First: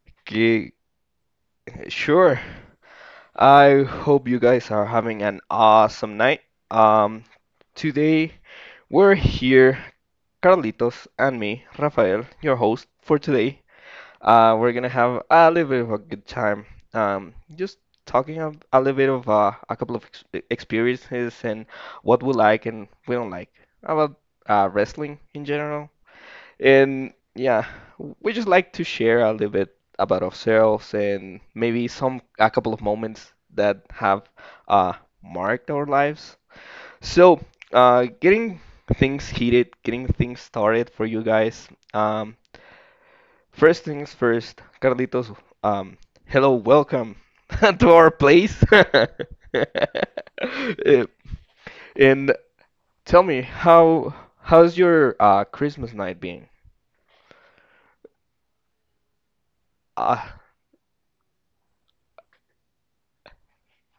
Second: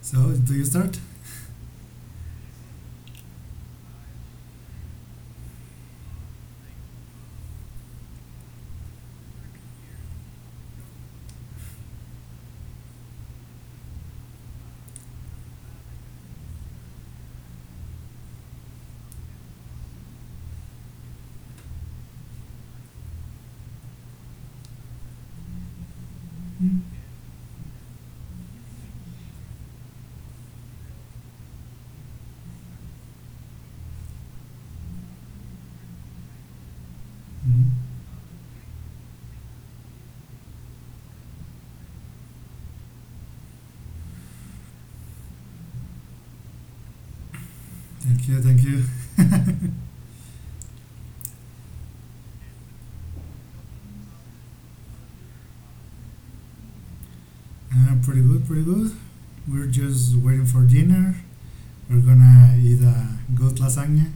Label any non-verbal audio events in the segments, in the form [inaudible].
So, do you Okay, start? sure. I hope you guys are having an awesome night. Um, Today we're here, Carlitos and me, Rafael, your host for today. We're gonna have a little bit of a good time. Just talking a little bit of a couple of ex experiences and what we like and we don't like about wrestling in general. Mhm. And yeah, we just like to share a little bit about ourselves and maybe some a couple of moments that have uh, marked our lives. So, Mhm. Getting things heated, getting things started for you guys. Um, First things first, Carlitos. Um, hello, welcome [laughs] to our Thank you, thank place. you. [laughs] [laughs] Uh, And tell me, how's your Christmas night being? Pretty good, pretty good. We're just Uh, waiting for dinner. We're gonna eat a good lasagna.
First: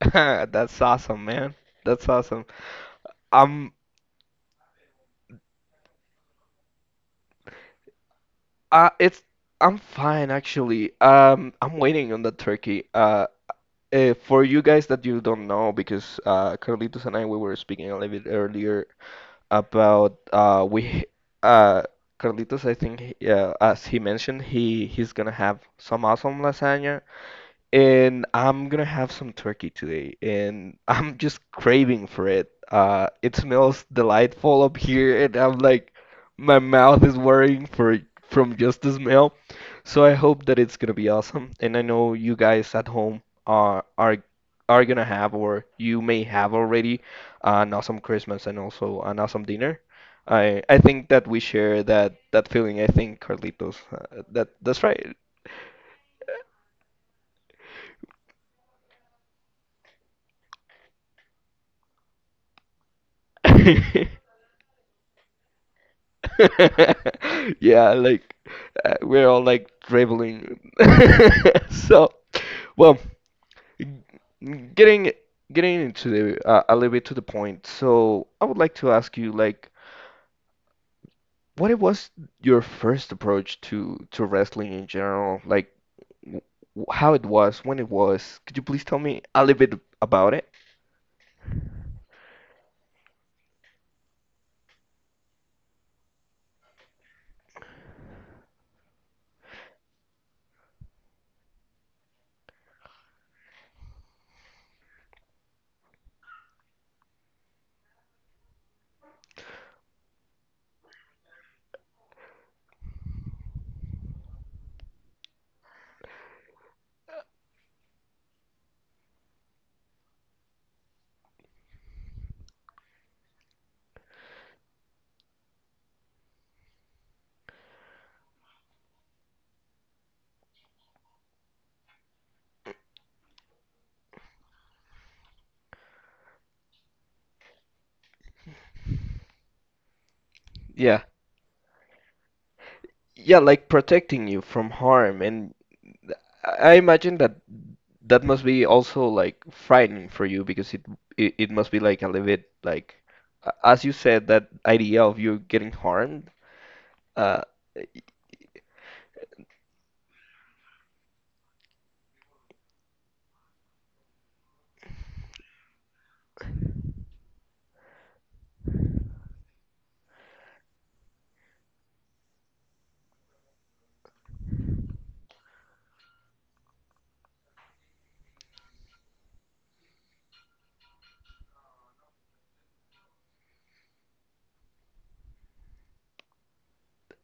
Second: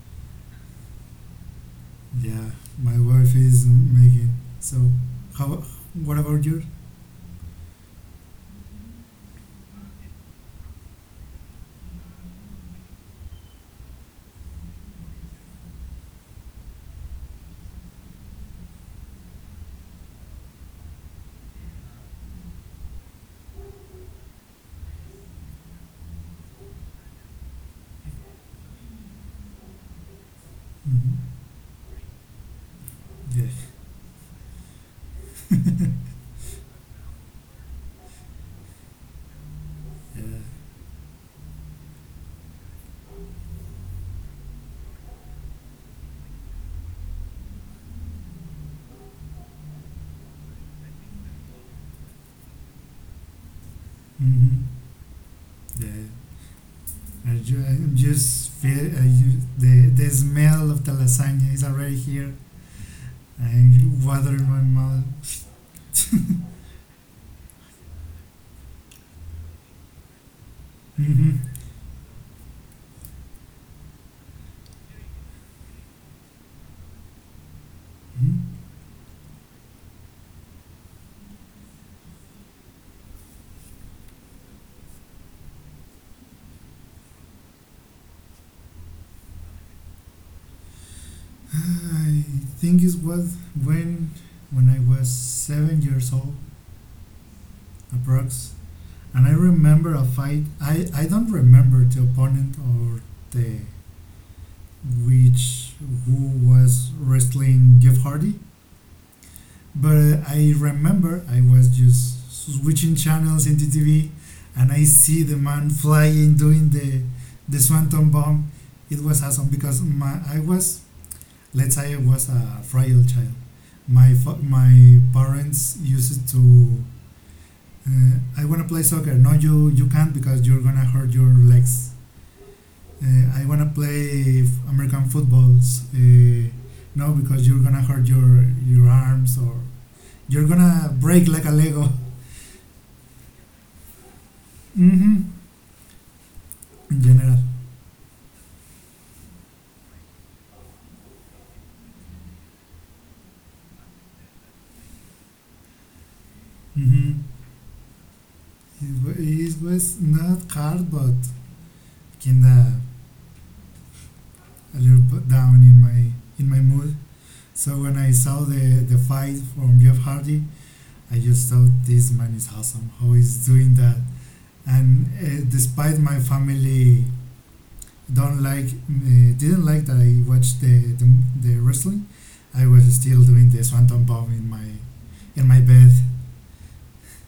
[laughs] That's awesome, man. That's awesome. Yeah, my wife is Um, making. So, how? What about you? It's I'm fine actually. I'm waiting on the turkey. For you guys that you don't know, because Carlitos and I we were speaking a little bit earlier about we uh Carlitos, I think yeah, as he mentioned, he's gonna have some awesome lasagna, and I'm gonna have some turkey today, and [laughs] I'm just Mhm. craving for it. It Yeah, smells delightful up here, and I'm like, my mouth is worrying for from just the smell. So I yeah. hope that it's gonna be awesome. And I know you guys at home are are are gonna have, or you may have already, an awesome Christmas and also an awesome dinner. I think that we share that feeling. I think Carlitos, that Mhm. that's right. Yeah. I'm just feel the smell of the lasagna is already here and [laughs] water in my mouth. [laughs] Yeah, like we're all like traveling. [laughs] Hmm. So, well, getting getting into the a little bit to the point. So, I would Hmm? like to ask you, like, what it was your first approach to wrestling in general? Like, w how it was, when it was. Could you please tell me a little bit about it? I think it was when when I was 7 years old, approx. And I remember a fight. I don't remember the opponent, or the which who was wrestling Jeff Hardy, but I remember I was just switching channels in the TV, and I see the man flying doing the swanton bomb. It was awesome because my I was let's say I was a frail child. My parents used to. I want to play soccer. No, you can't because you're gonna hurt your legs. I want to play American footballs. No, because you're gonna hurt your arms or you're Yeah, gonna break like a Lego. [laughs] yeah, like protecting you from harm. Mm-hmm. And I In imagine that general. that must be also like frightening for you because it must be like a little bit like as you said that idea of you getting harmed. Mm-hmm. Uh, It was not hard, but kinda a little bit down in my mood. So when I saw the fight from Jeff Hardy, I just thought this man is awesome. How he's doing that? And despite my family don't like, didn't like that I watched the wrestling, I was still doing the swanton bomb in my bed.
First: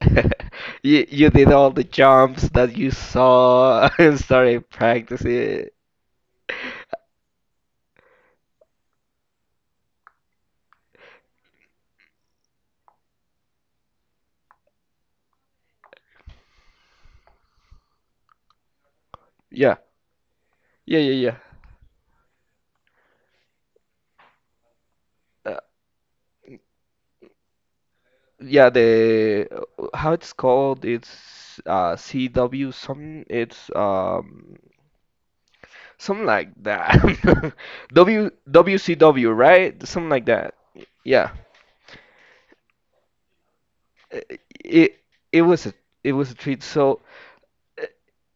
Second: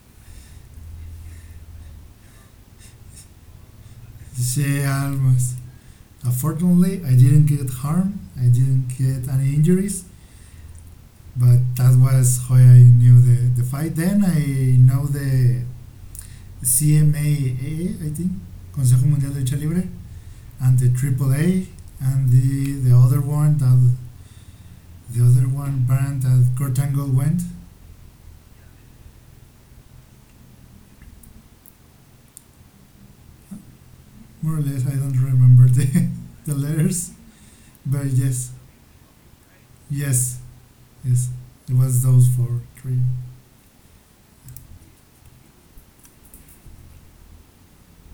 [laughs] you did all the jumps that you saw [laughs] and started She almost. practicing. Unfortunately, I didn't get harmed. I didn't get any injuries. But that was how I knew the fight. Then I know the CMAA, I think, Consejo Mundial de Lucha Yeah, Libre, and yeah, the yeah, yeah. Triple A, and the other one that the Uh, other one brand that Kurt Angle went. yeah, the how it's called? It's CW some It's. More or less, I don't remember the Something [laughs] like the letters, that. [laughs] but W yes, WCW, right? Something like that. yes, Yeah. yes, it was those four, three. It, it was a it was a treat. So uh,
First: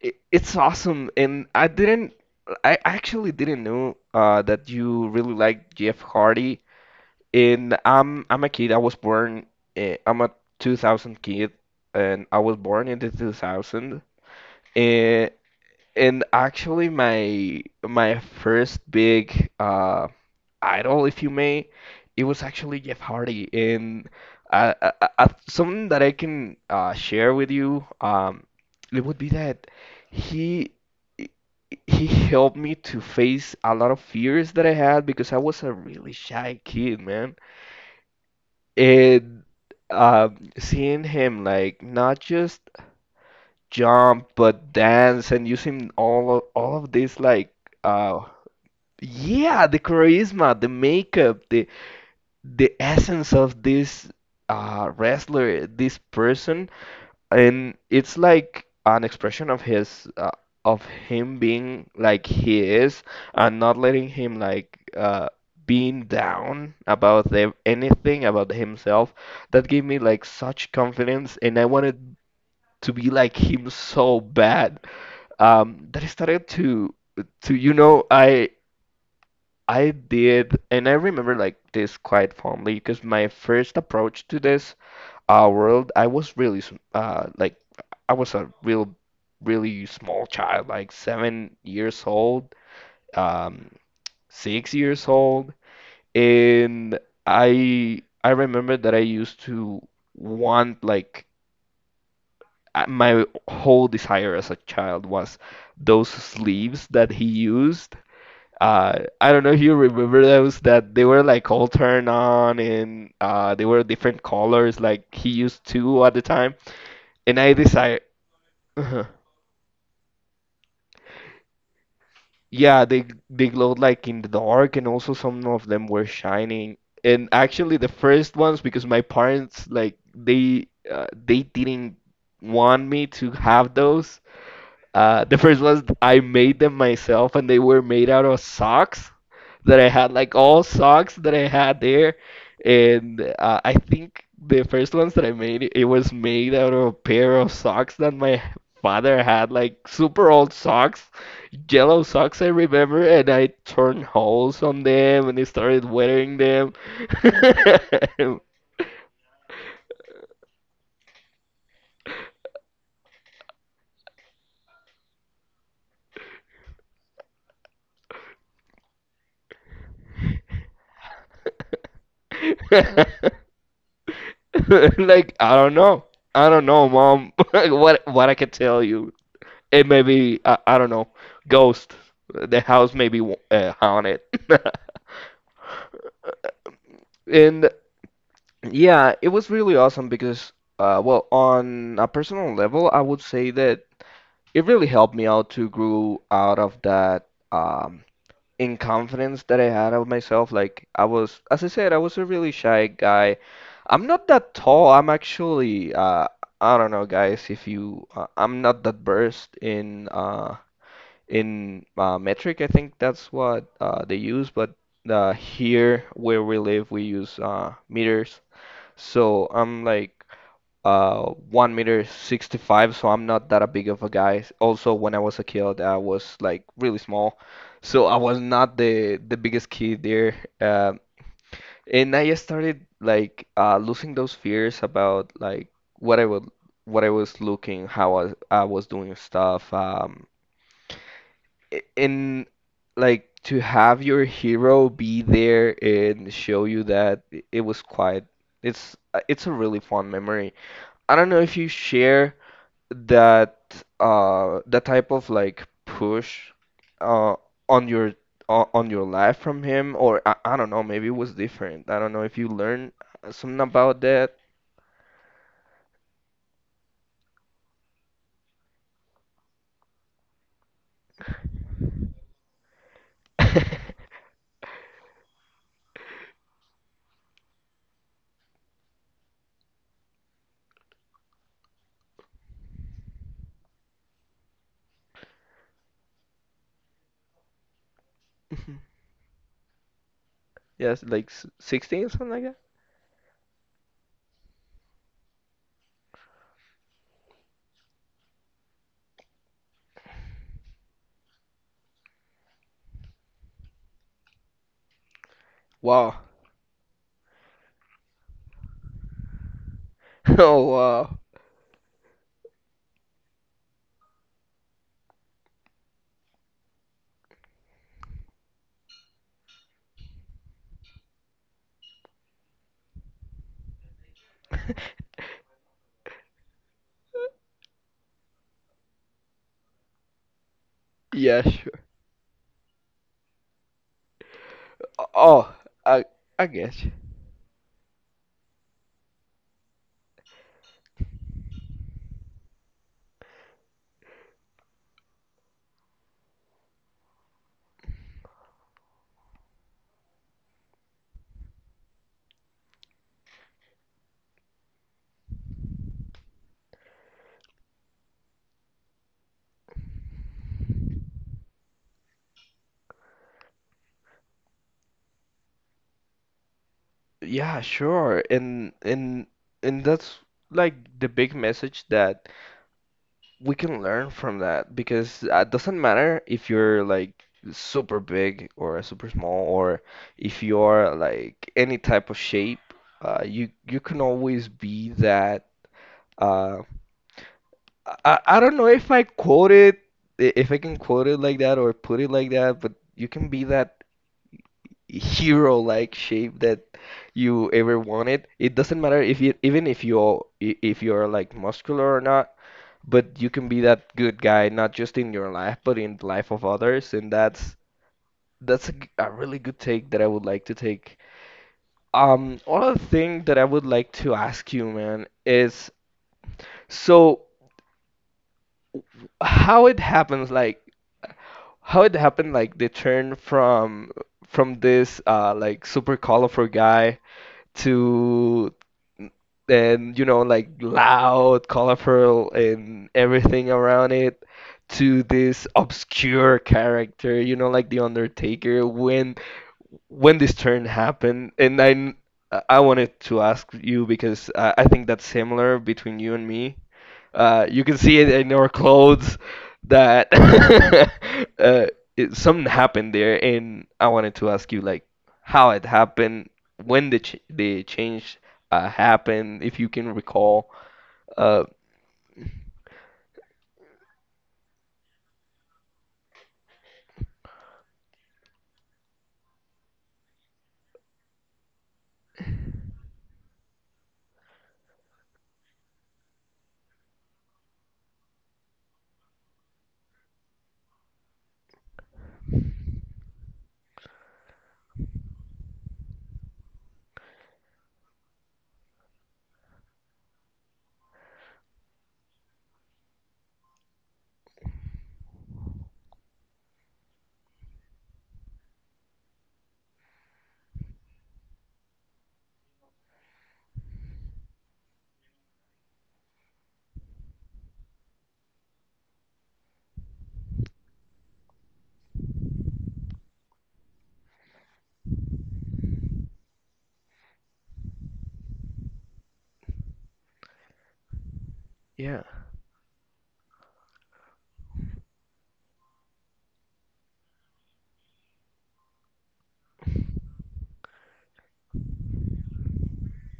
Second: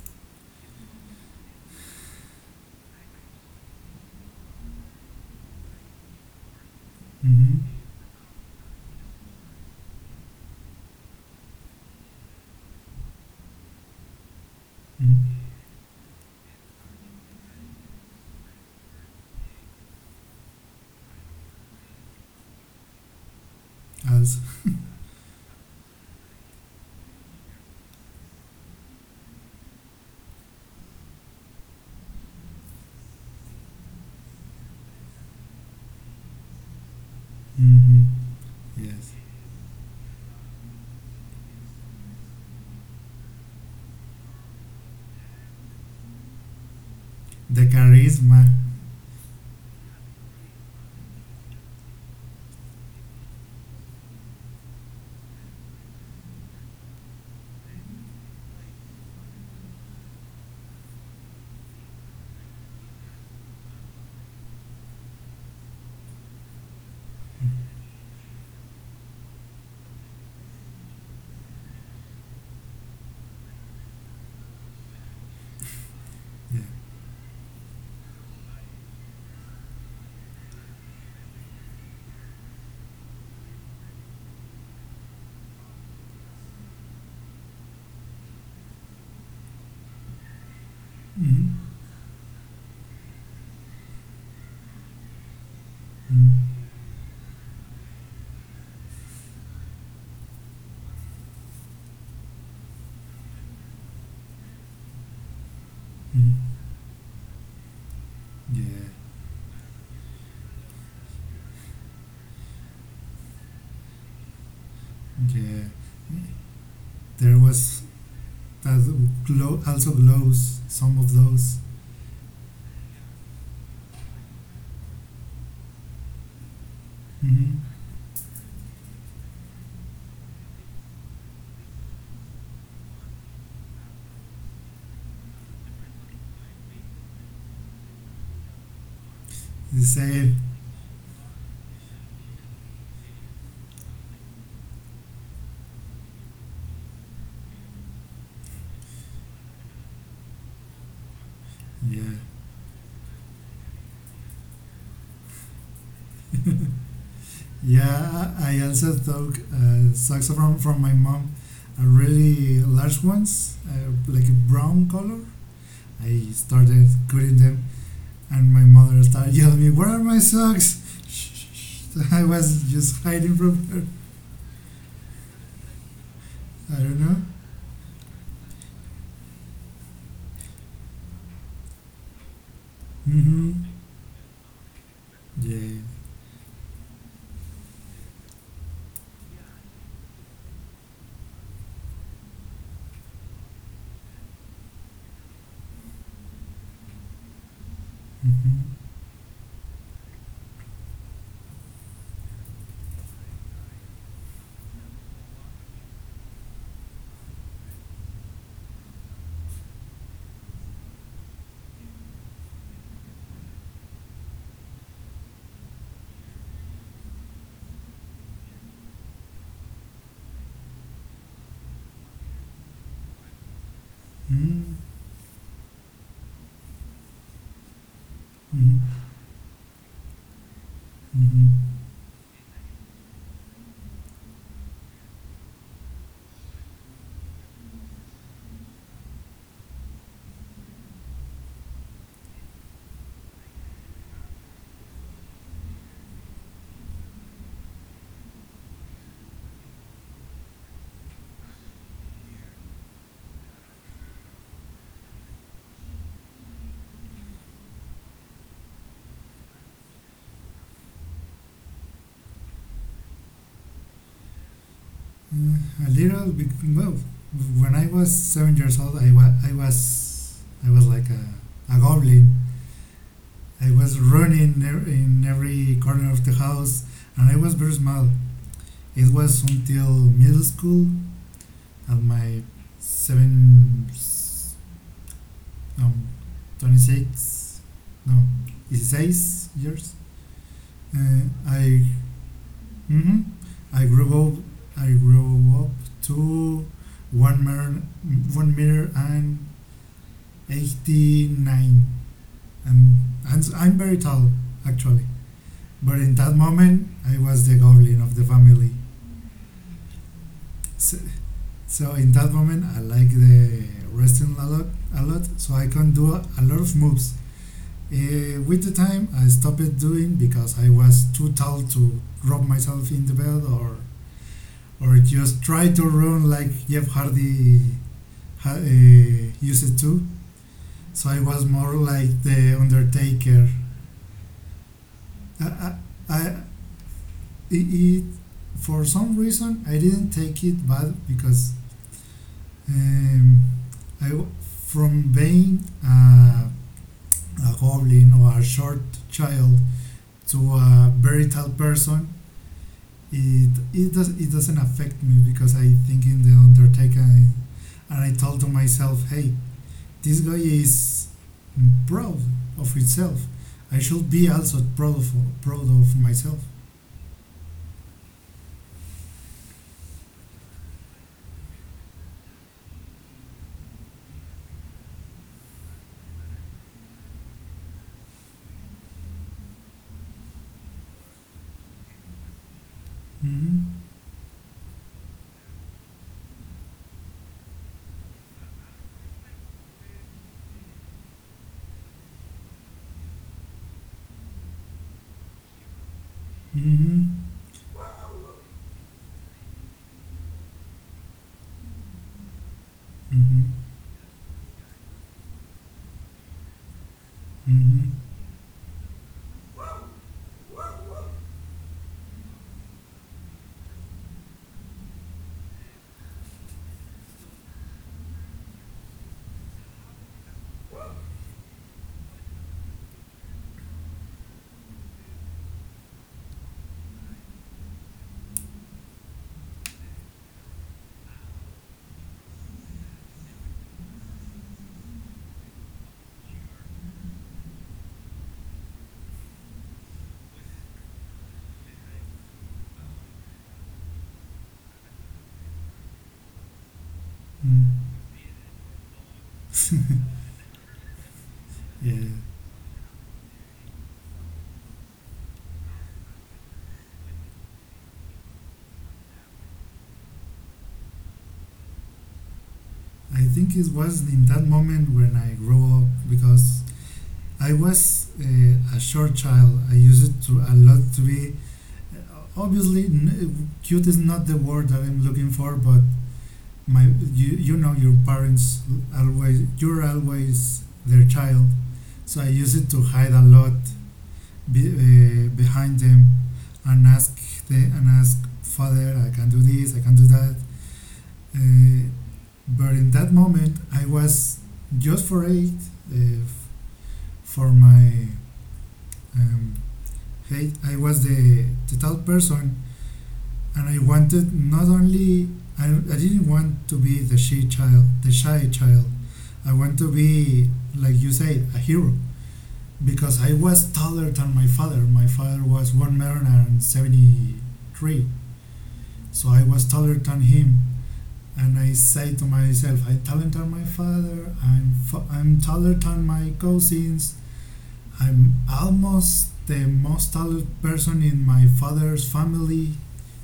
it's awesome, and I actually didn't know that you really liked Jeff Hardy. Mm-hmm. And I'm a kid. I was born. I'm a 2000 kid, and I was born in the 2000. And Mm. and actually, my first big idol, if you may, it was actually Jeff Hardy. And As. Something that I can share with you, it would be that he he helped me to face a lot of fears that I had because I was a really shy kid, man. Mm-hmm. Yes. And seeing him like not just jump but dance and using all of this like The uh charisma. yeah, the charisma, the makeup, the essence of this wrestler, this person, and it's like an expression of his of him being like he is and not letting him like being down about anything about himself. That gave me like such confidence, and I wanted to be like him so bad, that I started Yeah. to to you know I I did, and I remember like this quite fondly because my first approach to this world, I was really like I was really small child, like Mm-hmm. 7 years old, um, 6 years old, Mm. and I remember that I used to want like my whole desire as a child was those Mm. sleeves that he used. Yeah. I don't know if you remember those, that they were like all turned on and they were different colors like he Yeah. used two at the time There and I was decided that uh glow, also glows some of those. yeah they glowed like in the dark and also some of them were shining. And Hmm. actually the first ones, because my parents like they didn't want me to have those. The first ones I made them myself, and they were made out of socks The that I had, same. like all socks that I had there. And I think the first ones that I made, it was made out of a pair of socks that my father had, like super old socks, Yeah. yellow socks, I remember. And I turned holes on them and I started wearing them. Yeah, [laughs] I also took saxophone from my mom, a really large ones, like a brown color. I started cutting them, and my mother started yelling me, "Where are my socks?" [laughs] I was just hiding from her. Like, I don't know. I I don't don't know. know, mom. [laughs] What I can tell you. It may be, I don't know, ghost. The house may be Mm-hmm. Haunted. Yeah. And yeah, it was really awesome because, well, on a personal level, I would say that it really helped me out to grow out of that, Mm-hmm. in confidence that I had of myself. Like I was, as I said, I was a really shy guy. I'm not that tall. I'm actually, I don't know, guys, if you, I'm not that burst in metric. I think that's what they use, but here where we live, we use meters. So I'm like uh 1 meter 65, so I'm not that a big of a guy. Mm-hmm. Also, when I was a kid, I was like really small, so I was Mm-hmm. not the biggest kid there. Um, Mm-hmm. and I started like losing those fears about like what I would what I was looking, how I was doing stuff. And like to have your hero be there and show you that it was quite. It's a really fun memory. I don't know if you share that that type of like push uh on your on your life from him, or I don't know, maybe it was different. I don't know if you learned something about that. [laughs] Uh, a little bit. Well, when I was 7 years old, I was like a goblin. I was running in every corner of the house, and I was very small. It was until middle school, at my seven, s- um, 26, no, Mhm. 6 years. Yes, Uh, like I, 16 something like that. hmm I grew up. I grew up to one meter, 1 meter and 89. And am I'm very tall actually, but in Wow. that moment I was the goblin of the family. [laughs] Oh so, wow. so in that moment I like the wrestling a lot, so I can do a lot of moves. With the time I stopped doing because I was too tall to rub myself in the bed, or just try to run like Jeff Hardy used to. So I was Yeah, more sure. like the Undertaker. Oh, I I I guess. it, it For some reason I didn't take it bad because, um, I w- from being a goblin or a short child to a very tall person, it doesn't affect me because I think in the Undertaker. And I told to myself, hey, this guy is proud of itself. I should be also proud of myself. Yeah, sure. And that's like the big message that we can learn from that, because it doesn't matter if you're like super big or super small, or if you are like any type of shape, you Mm-hmm. you can always be that. Uh, I don't know if I quote it if I can quote it like that or put it like that, but you can be that hero-like shape that Mm-hmm. you ever wanted. It doesn't matter if you, even if you, if you're like muscular or not, but you Mm-hmm. can be that good guy not just in your life but in the life of others, and Mm-hmm. that's a really good take that I would like to take. Other thing that I would like to ask you, man, is so how it happens like how it happened like the turn from this like super colorful guy to, and you know, like loud, colorful, and everything around it, to this obscure character, you know, like the Undertaker. When this turn happened, and I wanted to ask you because I think that's similar between you and me. You can Mm, see it in our clothes that [laughs] uh, yeah, it, something happened there, and I wanted to ask you like how it happened, when the change happened, if you can recall. Uh, I think it was in that moment when I grew up because I was a short child. I used to a lot to be. Obviously, cute is not the word that I'm looking for, but my you, you know your parents always, you're always their child, so I used it to hide a lot behind them and ask and ask father, I can do this, I can do that. Uh, But in that moment, I was just for it, uh, f- for my um, hate. I was the type person, and I wanted not only I didn't want to be the shy child, the shy child. I want to be, like you said, a hero because I was taller than my father. My father was 1 meter and 73, so I was taller than him. And I yeah, say to myself, I'm taller than my father. I'm taller than my cousins. I'm almost the most talented person in my father's family.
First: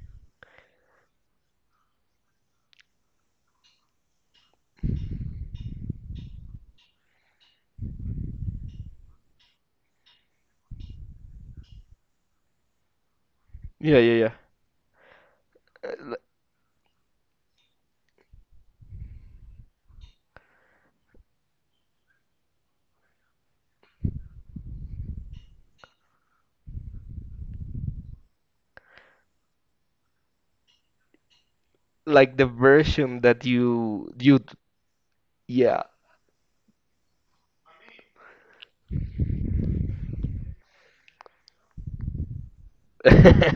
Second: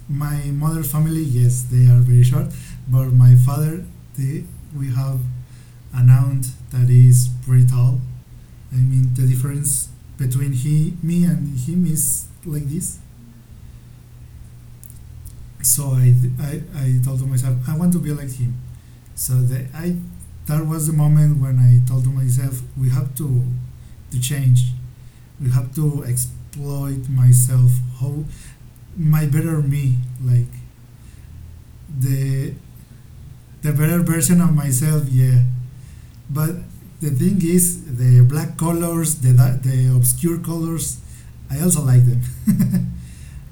My mother's family, yes, they are very short, but my father, the, we have an aunt that is pretty tall. I mean, the difference between he, me, and him is like this. yeah, yeah, yeah. Uh, So l- I told to myself, I want to be like him. So that was the moment when I told myself, we have to, change. We have to exploit myself, how my better me, like Like the the version that the better you version of myself. Yeah, yeah. but the thing is, the black colors, the obscure colors, I also like them. [laughs]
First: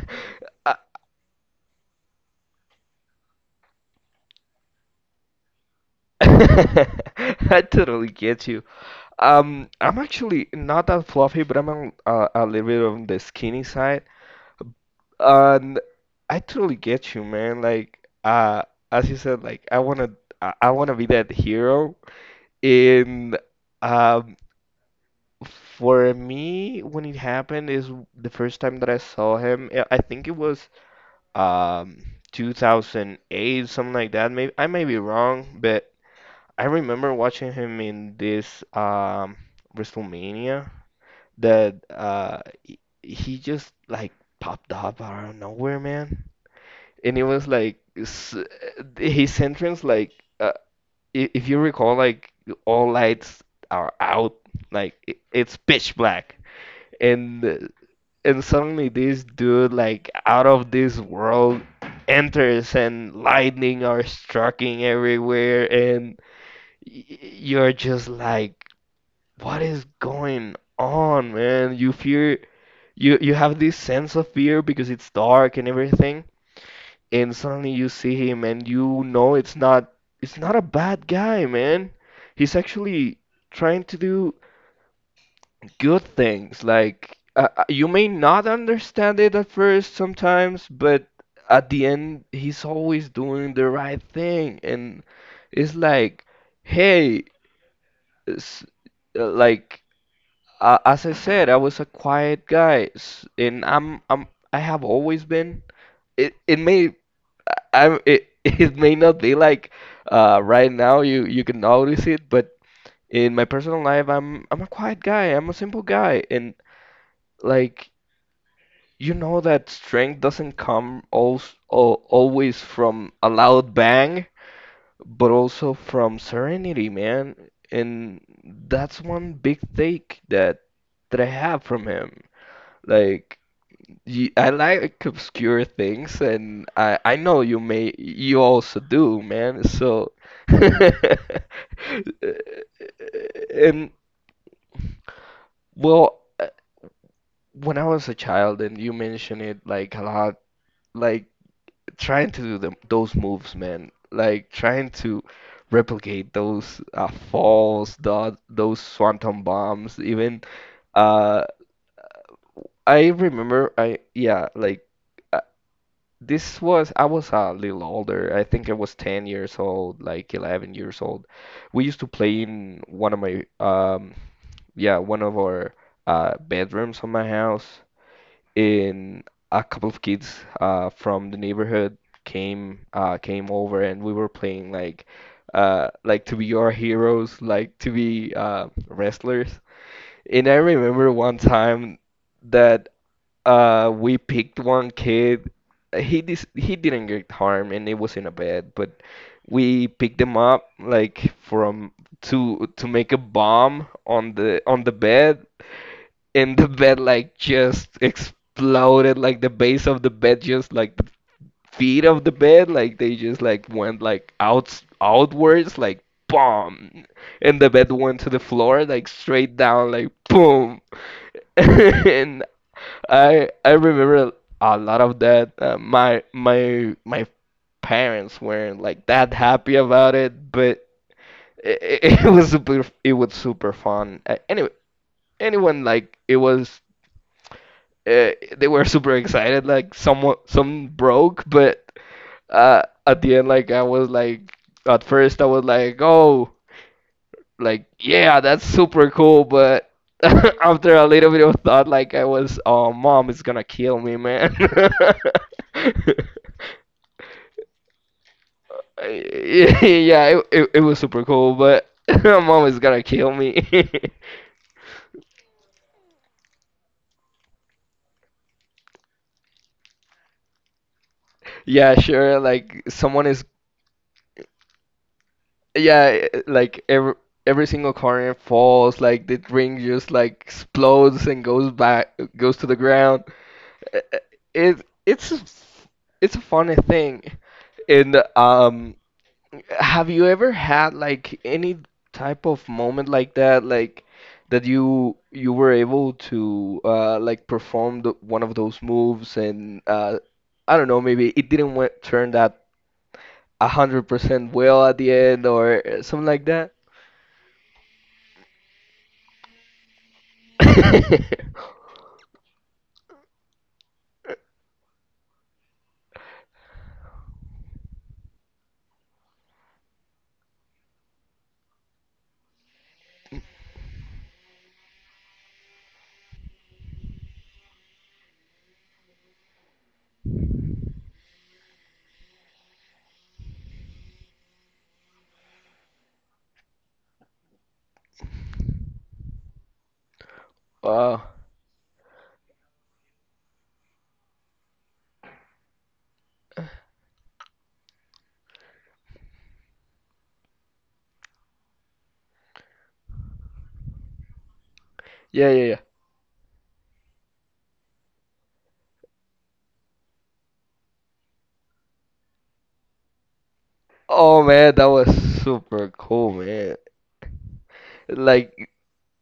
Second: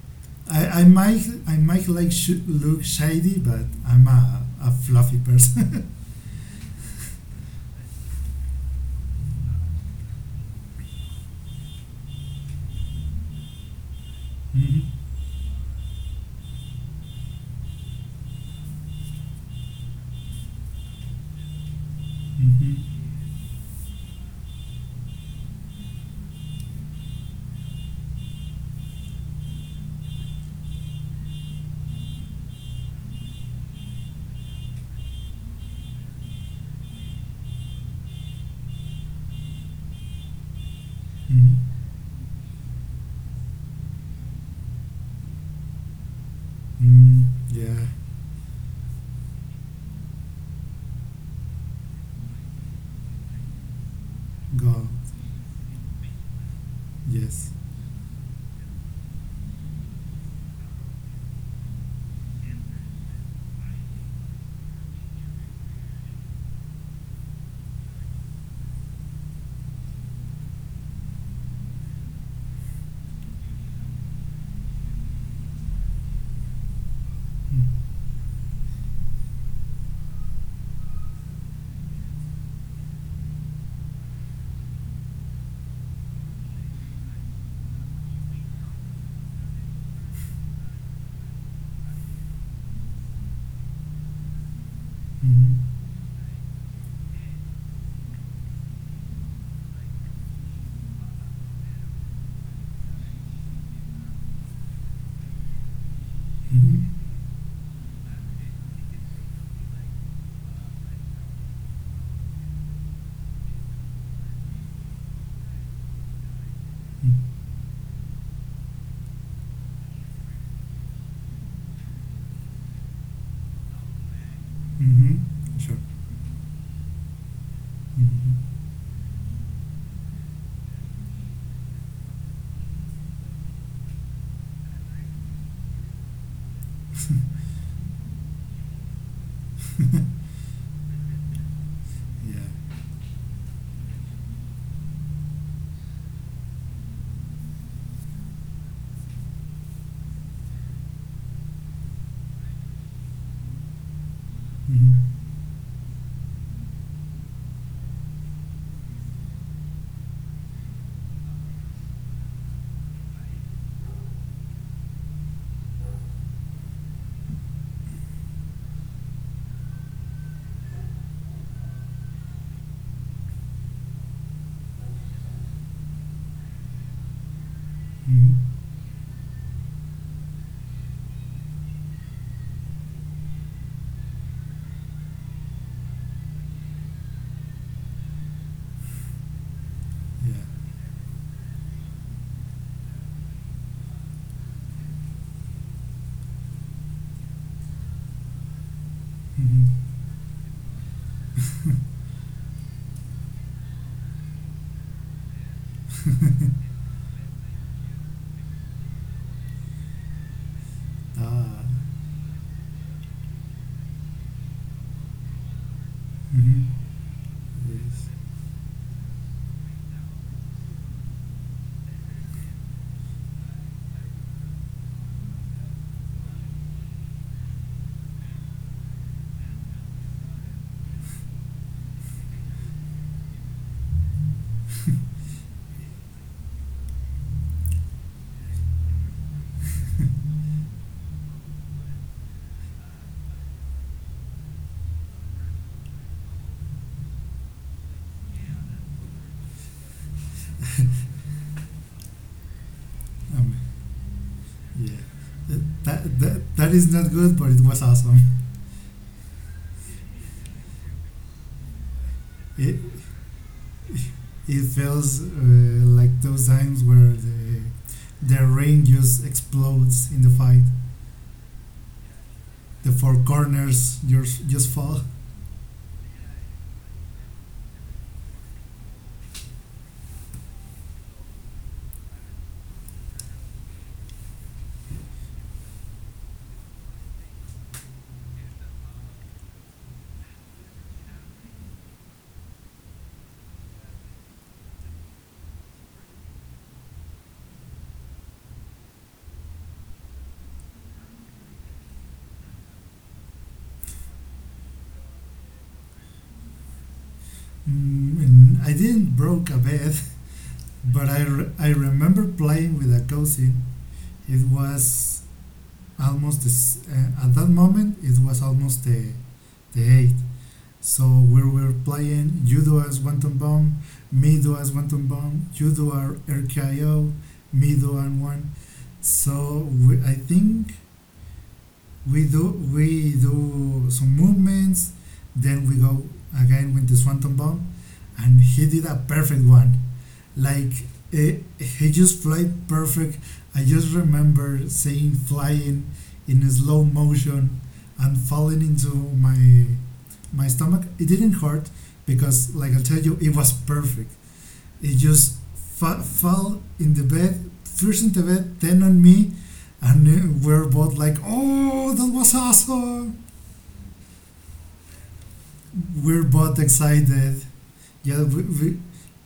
I I might like look shady, but I'm a fluffy person. [laughs] I totally get you. I'm actually not that fluffy, but I'm a little bit on the skinny side. [laughs] Mm-hmm. And I totally get you, man. Like, as you said, I wanna be that hero. Mm-hmm. And um, for me, when it happened, is the first time that I saw him. I think it was um 2008, something like that. Maybe I may be wrong, but I remember watching him in this WrestleMania Mm-hmm. that he just like popped up out of nowhere, man. Mm, And it was yeah. like his entrance like uh, if you recall, like all lights are out, Go. like it's pitch black, Yes. and uh, and suddenly this dude like out of this world enters and lightning are striking everywhere, and you're just like what is going on, man. You fear, you have this sense of fear because it's dark and everything, and suddenly you Mm-hmm. see him and you know it's not a bad guy, man. He's actually trying to do good things. Like you may not understand it at first sometimes, but at the end he's always doing the right thing. And it's like, hey, s- uh, like as I said, I was a quiet guy and I have always been it it Mm-hmm. may I'm it, [laughs] It may not be like, right now you can notice it, but in my personal life I'm a quiet guy. I'm a simple guy, and like you know that strength doesn't come al al always from a loud bang, Mm-hmm. but Sure. also from serenity, man. And Mm-hmm. that's one big take that I have from him. Like I like obscure things, and I know you also do, man. [laughs] So, [laughs] Yeah. and well, uh, when I was a child, and you mentioned it like a lot, like trying to do them those moves, man, like trying to Mm-hmm. replicate those falls, those swanton bombs, even. Uh, I remember, I yeah, like. Uh, This was, I was a little older. I think I was 10 years old, like 11 years old. We used to play in one of one of our bedrooms on my house. Mm-hmm. And a couple of kids from the neighborhood came over, and we were playing like to be our heroes, like to be, wrestlers. Yeah. And I remember one time that we picked one kid. He didn't get harmed, and it was in a bed. But Mm-hmm. we picked him up like from to make a bomb on the bed, and the bed like just exploded. Like the base of the bed, just like the Ah. feet of the bed, like they just like went like out outwards, like Mm-hmm. bomb, and the bed went to the floor, like straight down, like boom. [laughs] And I remember a lot of that. My parents weren't like that happy about it, but it [laughs] was super it was super fun. Anyway, anyone like it was, uh, they were super excited. Like someone some broke, but at the end, like I was like at first I was like, oh, like yeah, that's super cool, but. [laughs] After a little bit of thought, like I was, oh, mom is Um, gonna kill me, man. yeah. Th- That, that, [laughs] that is not good, but it was awesome. [laughs] Yeah, it was super cool, but [laughs] my mom is It, gonna kill me. [laughs] it feels like those times where the ring just explodes in the fight. Yeah, sure. Like The four someone is, corners just fall. yeah, like every single corner falls. Like the ring just like explodes and goes back, goes to the ground. It it's a f- it's a funny thing. And have you ever had like any type of moment like that you were able to like perform one of those moves and I don't know, maybe it didn't w turn that 100% well at the end or, something like that? And I didn't broke a bed, but [laughs] I remember playing with a cousin. It was almost this, at that moment it was almost the eight. So we were playing. You do as Wanton Bomb, me do as Wanton Bomb, you do our RKO, me do and one. So I think we do some movements. Then we go again with the Swanton Bomb, and he did a perfect one. Like Wow. He just played perfect. I just remember seeing flying in slow motion and falling into my my stomach. It didn't hurt because, like I tell you, it was perfect. It just Yeah, yeah, yeah. Fell in the bed, first in the bed, then on me, and we're both like, "Oh, that was awesome!" Oh man, that was super We're cool, both man. excited. Yeah, Like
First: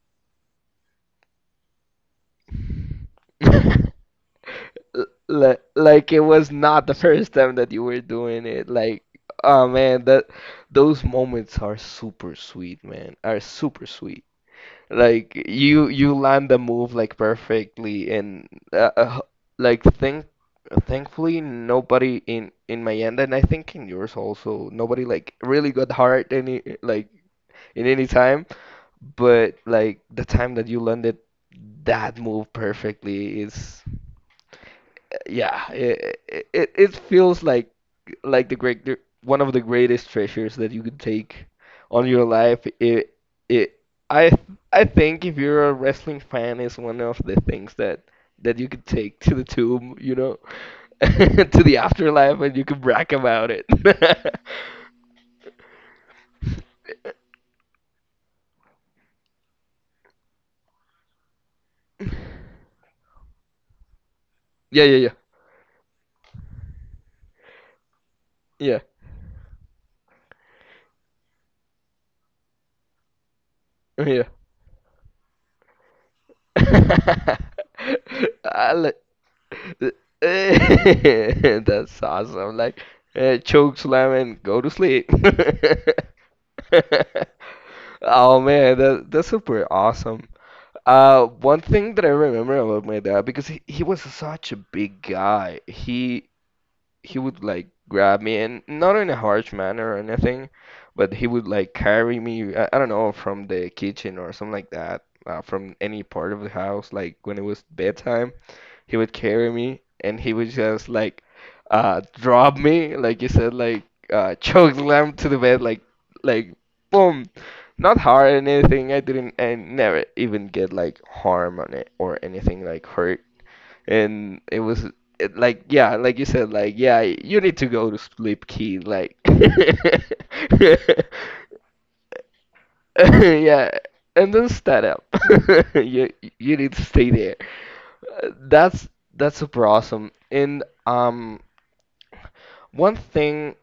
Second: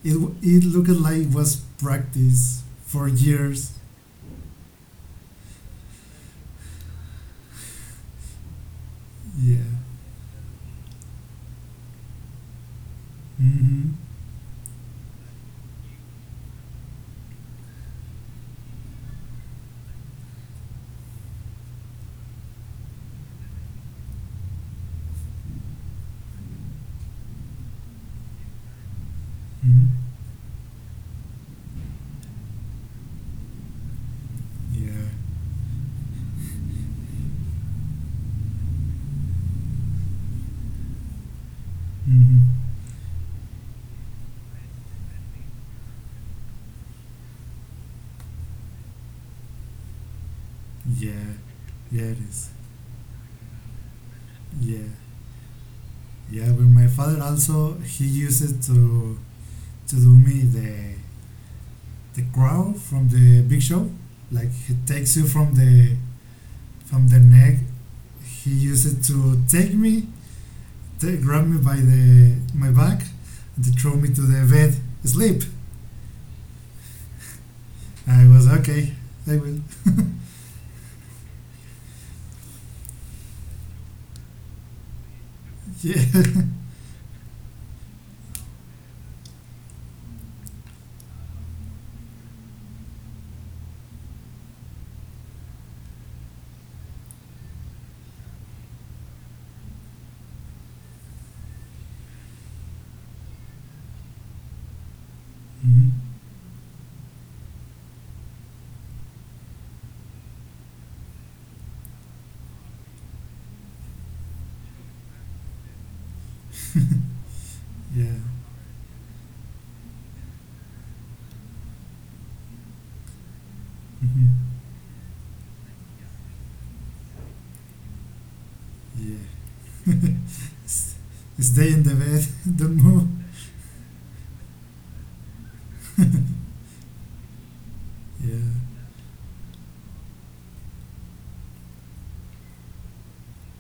it it looked like was practice for years. [laughs] like it was not the [laughs] first time that you were doing it. Like, Yeah. oh man, that those moments are super sweet, man. Are super Mm-hmm. sweet. Like you land the move like perfectly and, uh, uh, like thankfully nobody in my end and I think in yours also nobody like really got hurt any like in any time. But Mm-hmm. like the time that you landed that move perfectly is Yeah. yeah, it it feels like one of the greatest treasures that you could take on your Mm-hmm. life. It it I I think if you're a wrestling fan, is one of the things that that you could take to the tomb, you know, [laughs] Yeah. to the Yeah, it afterlife, is. and you could brag about it. [laughs] Yeah. Yeah, but my father also he uses to do me the crow from the big show. Like he Yeah, yeah, takes you from the neck. He yeah, used to grab me by the my back, and to throw me to yeah, the bed. Sleep. yeah. [laughs] I was I, okay. I will. [laughs] that's awesome. Like, choke slam and go to sleep. Yeah. [laughs] [laughs] Oh man, that's super awesome. One thing that I remember about my dad because he was such a big guy. He would like grab me and not in a harsh manner or anything, but he would like carry me. I don't know from the kitchen or something like that. From Mhm. any part of the house, like when it was bedtime he would carry me and he would just like drop me, like you said, like [laughs] choke slam to the bed, like [laughs] boom. Not Yeah. hard or anything. I never even get like harm on it or anything like hurt. Mhm. And it was like yeah, like you said, like yeah, you need to go to sleep, kid. Like Yeah. [laughs] [laughs] S- Stay in the bed. yeah, and then start up. [laughs] You you need to stay there. Uh, Yeah. That's that's super awesome. And one thing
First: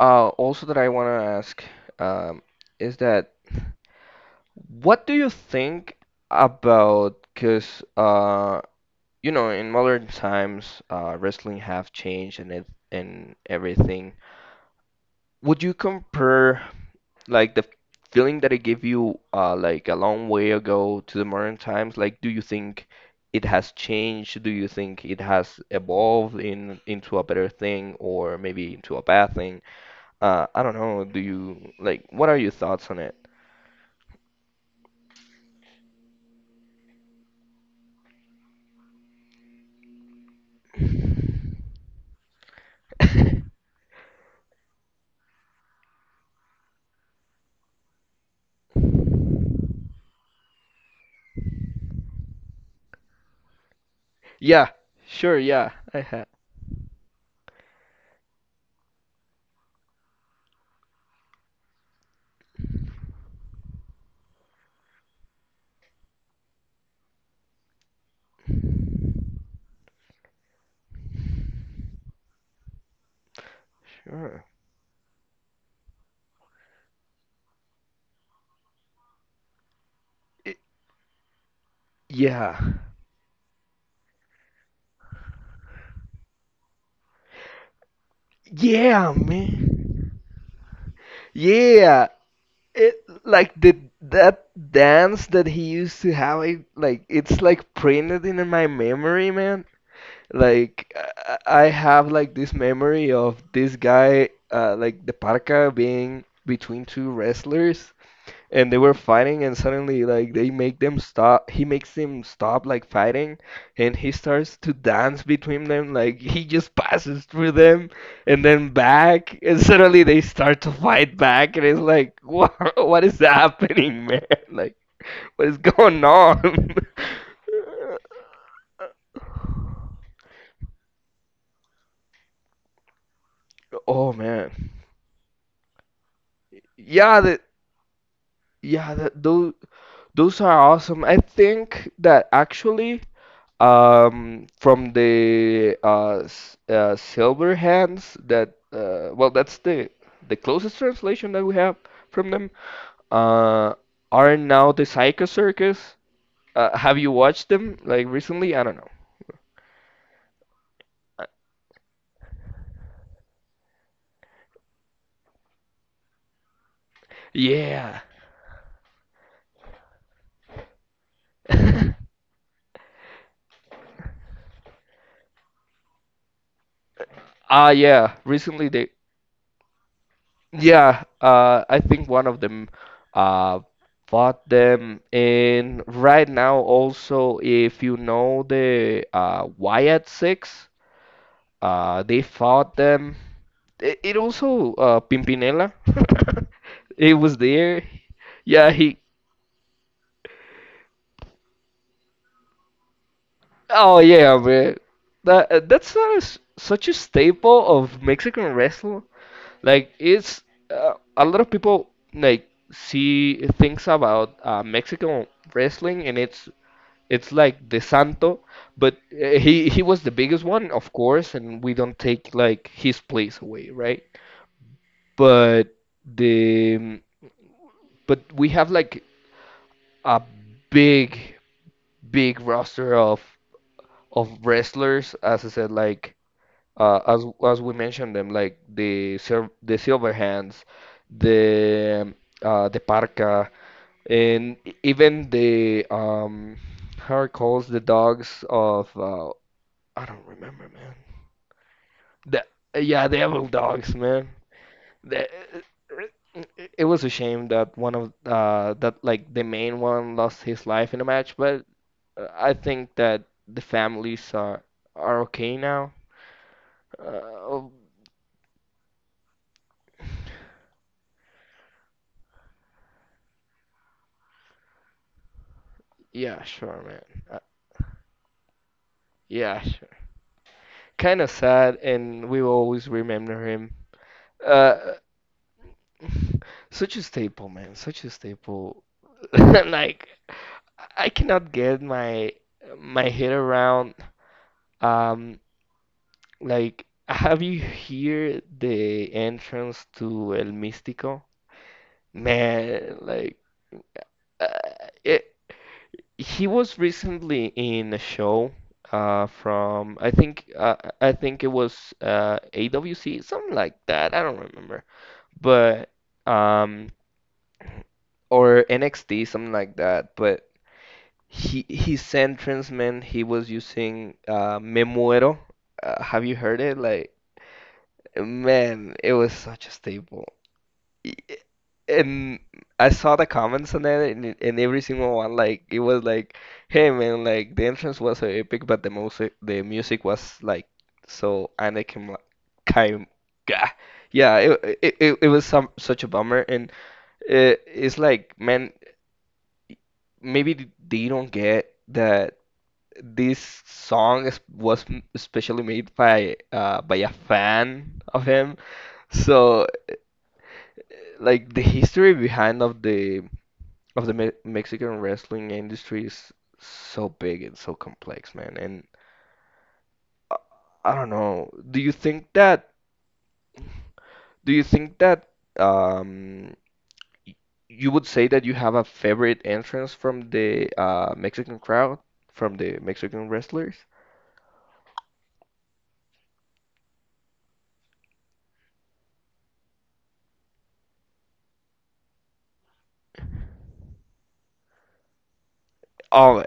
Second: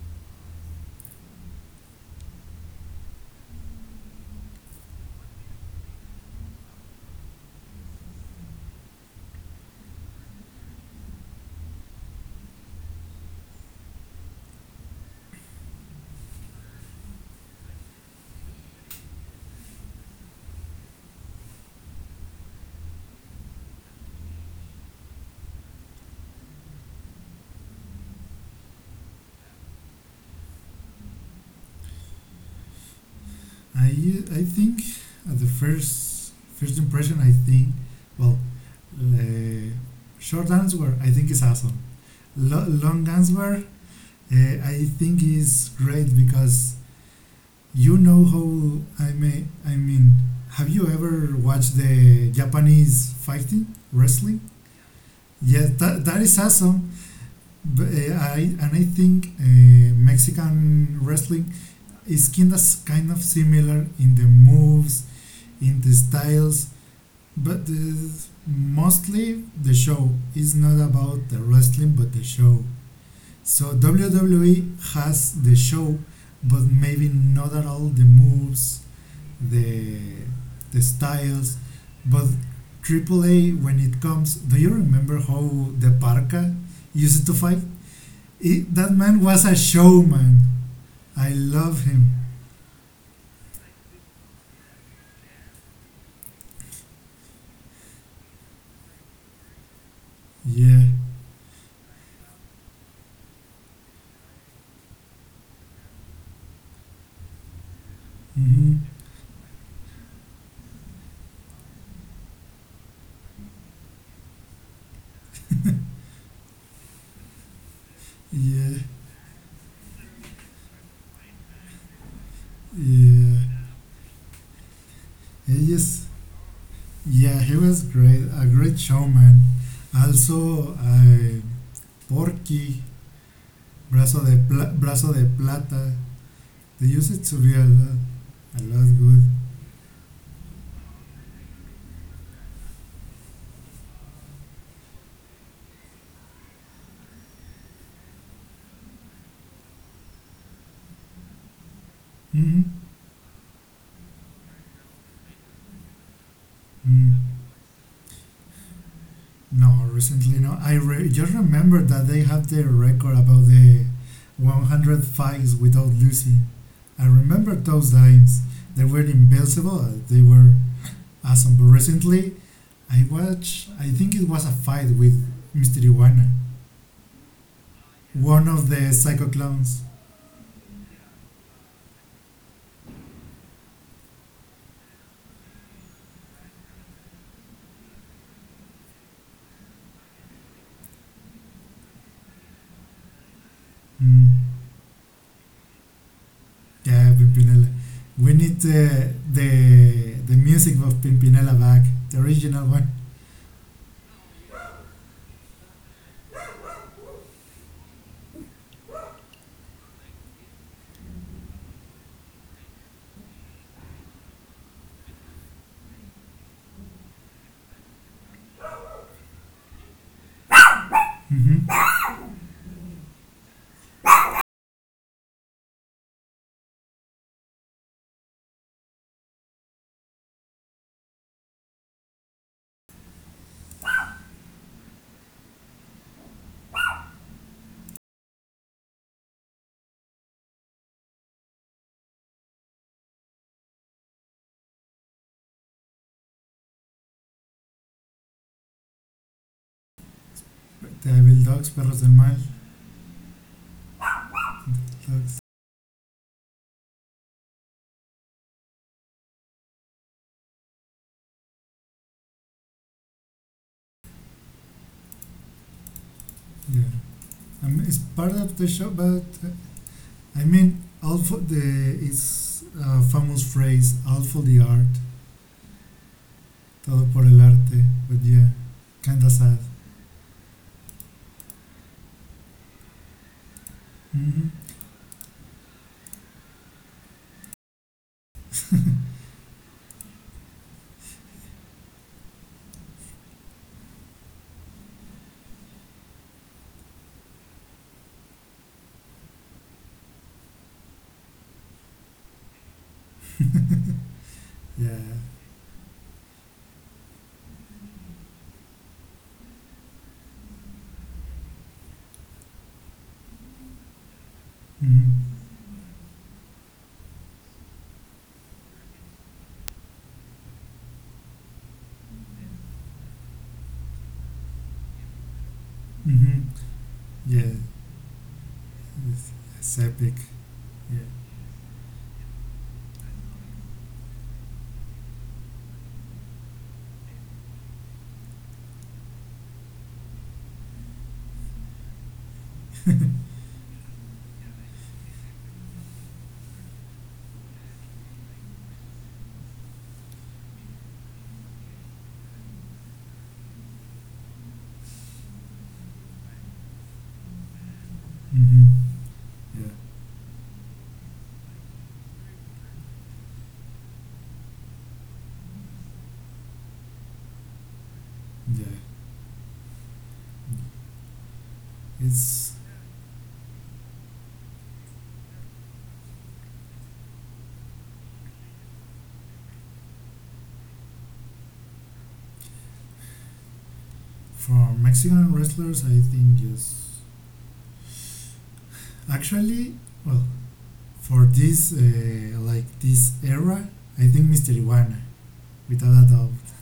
also that I want to ask um, is that what do you think about? Because you know, in modern times, wrestling have changed and it, and everything. Would you compare like the feeling that it gave you, like a long way ago to the modern times, like do you think it has changed? Do you think it has evolved in into a better thing or maybe into a bad thing? I don't know. Do you like what are your thoughts on it? I I think at the first impression, I think, well, the short answer, I think, is awesome. Long answer, [laughs] I think is great because, you know how, I mean, have you ever watched the Japanese fighting wrestling? Yeah, sure, Yeah, yeah. that, I ha is awesome. But, I think Mexican wrestling, it's kind of similar in the moves, in the styles, but mostly the show is not about the wrestling, but the show. So Sure. WWE has the show, but maybe not at all the moves, the I- the styles. But yeah. AAA, when it comes, do you remember how the Parka used to fight? That man Yeah, was a man. showman. I love him. Yeah. It like the that dance that he used to have, I like it's like printed in my memory, man. Yeah. Like I have like this memory of this guy, like the parka being between two wrestlers, Mm-hmm. and they were fighting and suddenly like they make them stop he makes them stop like fighting and he starts to dance between them like he just passes through them and then Yeah, back and suddenly they start to fight back and it's like what [laughs] what is yeah. happening man [laughs] like what is Yes, going on. [laughs] yeah. He was great, a great showman. Also, Porky, Oh man, Brazo de Plata. They use it yeah to that be a lot yeah, good. that those are awesome. I think that actually, from the, Silver Hands that, well, that's the closest translation that we have from them. Mm-hmm. Uh, are now the Psycho Circus. Have Mm. you watched them like recently? I don't know. No, recently no. Just remember that they have the record about the 100 fights without losing. I remember those Yeah. times. They were invincible. They were awesome. But [laughs] recently, I watched, I think it was a fight with Mr. Iguana, Ah, yeah. one of Recently the they. psycho clowns. Yeah. I think one of them. Uh, bought them, and right now also, if you know the Wyatt Six. They fought them. It Mm. also, Pimpinella. [laughs] Yeah, It was Pimpinela. there. We need Yeah, he. The music of Pimpinela back, the original one. Oh yeah, man. That, such a staple of Mexican wrestling. Like it's a lot of people like see things about Mexican wrestling, and it's like the Santo, but he was the biggest one, of course, and we don't take like his place away, right? But the but we have like a big big roster of wrestlers as I said like, as we mentioned them like the silver hands the, the Parca, and even the how it calls the dogs of, I don't remember man The Evil Dogs, Perros del Mal. the yeah the evil dogs man Dogs. the, it was a shame that one of that like the main one lost his life in a match. But, uh, I think that the families are okay now. Yeah. I Oh, mean, it's part of the show, but I mean, all for the, it's a famous phrase, all for the art, yeah, sure, todo man. por el Uh, arte. But yeah, kinda sad. yeah, sure. Kind of sad, and we will always remember him. Hmm. Uh, [sighs] [laughs] such a staple, man. Such a staple. [laughs] Like I cannot get my my head around. Um, like have you hear the entrance to El Místico? Man, like uh, [laughs] Yeah. it he was recently in a show, from I think it was, AWC something like that. I don't remember, Mm-hmm. but um, or NXT something like that. But he his entrance man he was using, Me Muero. Have Mm-hmm. you heard it? Like Yeah, man, it it's, was such it's a epic. staple. Yeah. y- and I saw the comments on that, and every single one like it was like, hey man, like the entrance was so epic, but the music was like so Anakin like kind gah. Yeah, it it was some such a bummer, and it's like man, maybe they don't get that this song is, was especially made by a fan of him, Mm-hmm. Yeah, so like the history behind of the Me Mexican wrestling industry is so big and so complex, yeah. man. And I don't know. Do you think It's that do you think that um y- you would say that you have a favorite entrance from the Mexican crowd, from the Mexican wrestlers? for Mexican wrestlers. I think yes. Actually, well, for this like this era, I think Mister Iguana, without a doubt. Oh,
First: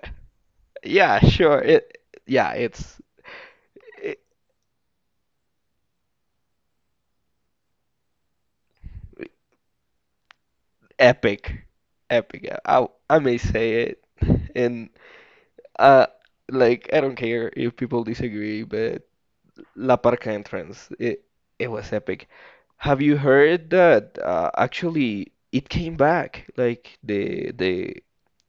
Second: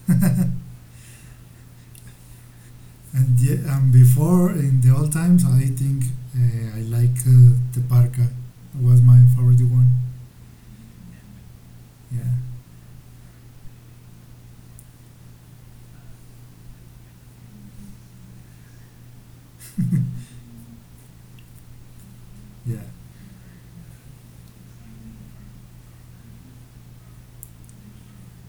yeah, sure. It's And yeah, and it, before in the old times, I think I like the Parka. Was my favorite one. epic. Yeah. Epic. I may say it and uh like I don't care if people disagree, but La [laughs] Parca entrance. It was epic. Yeah. Have you heard that actually it came back? Like the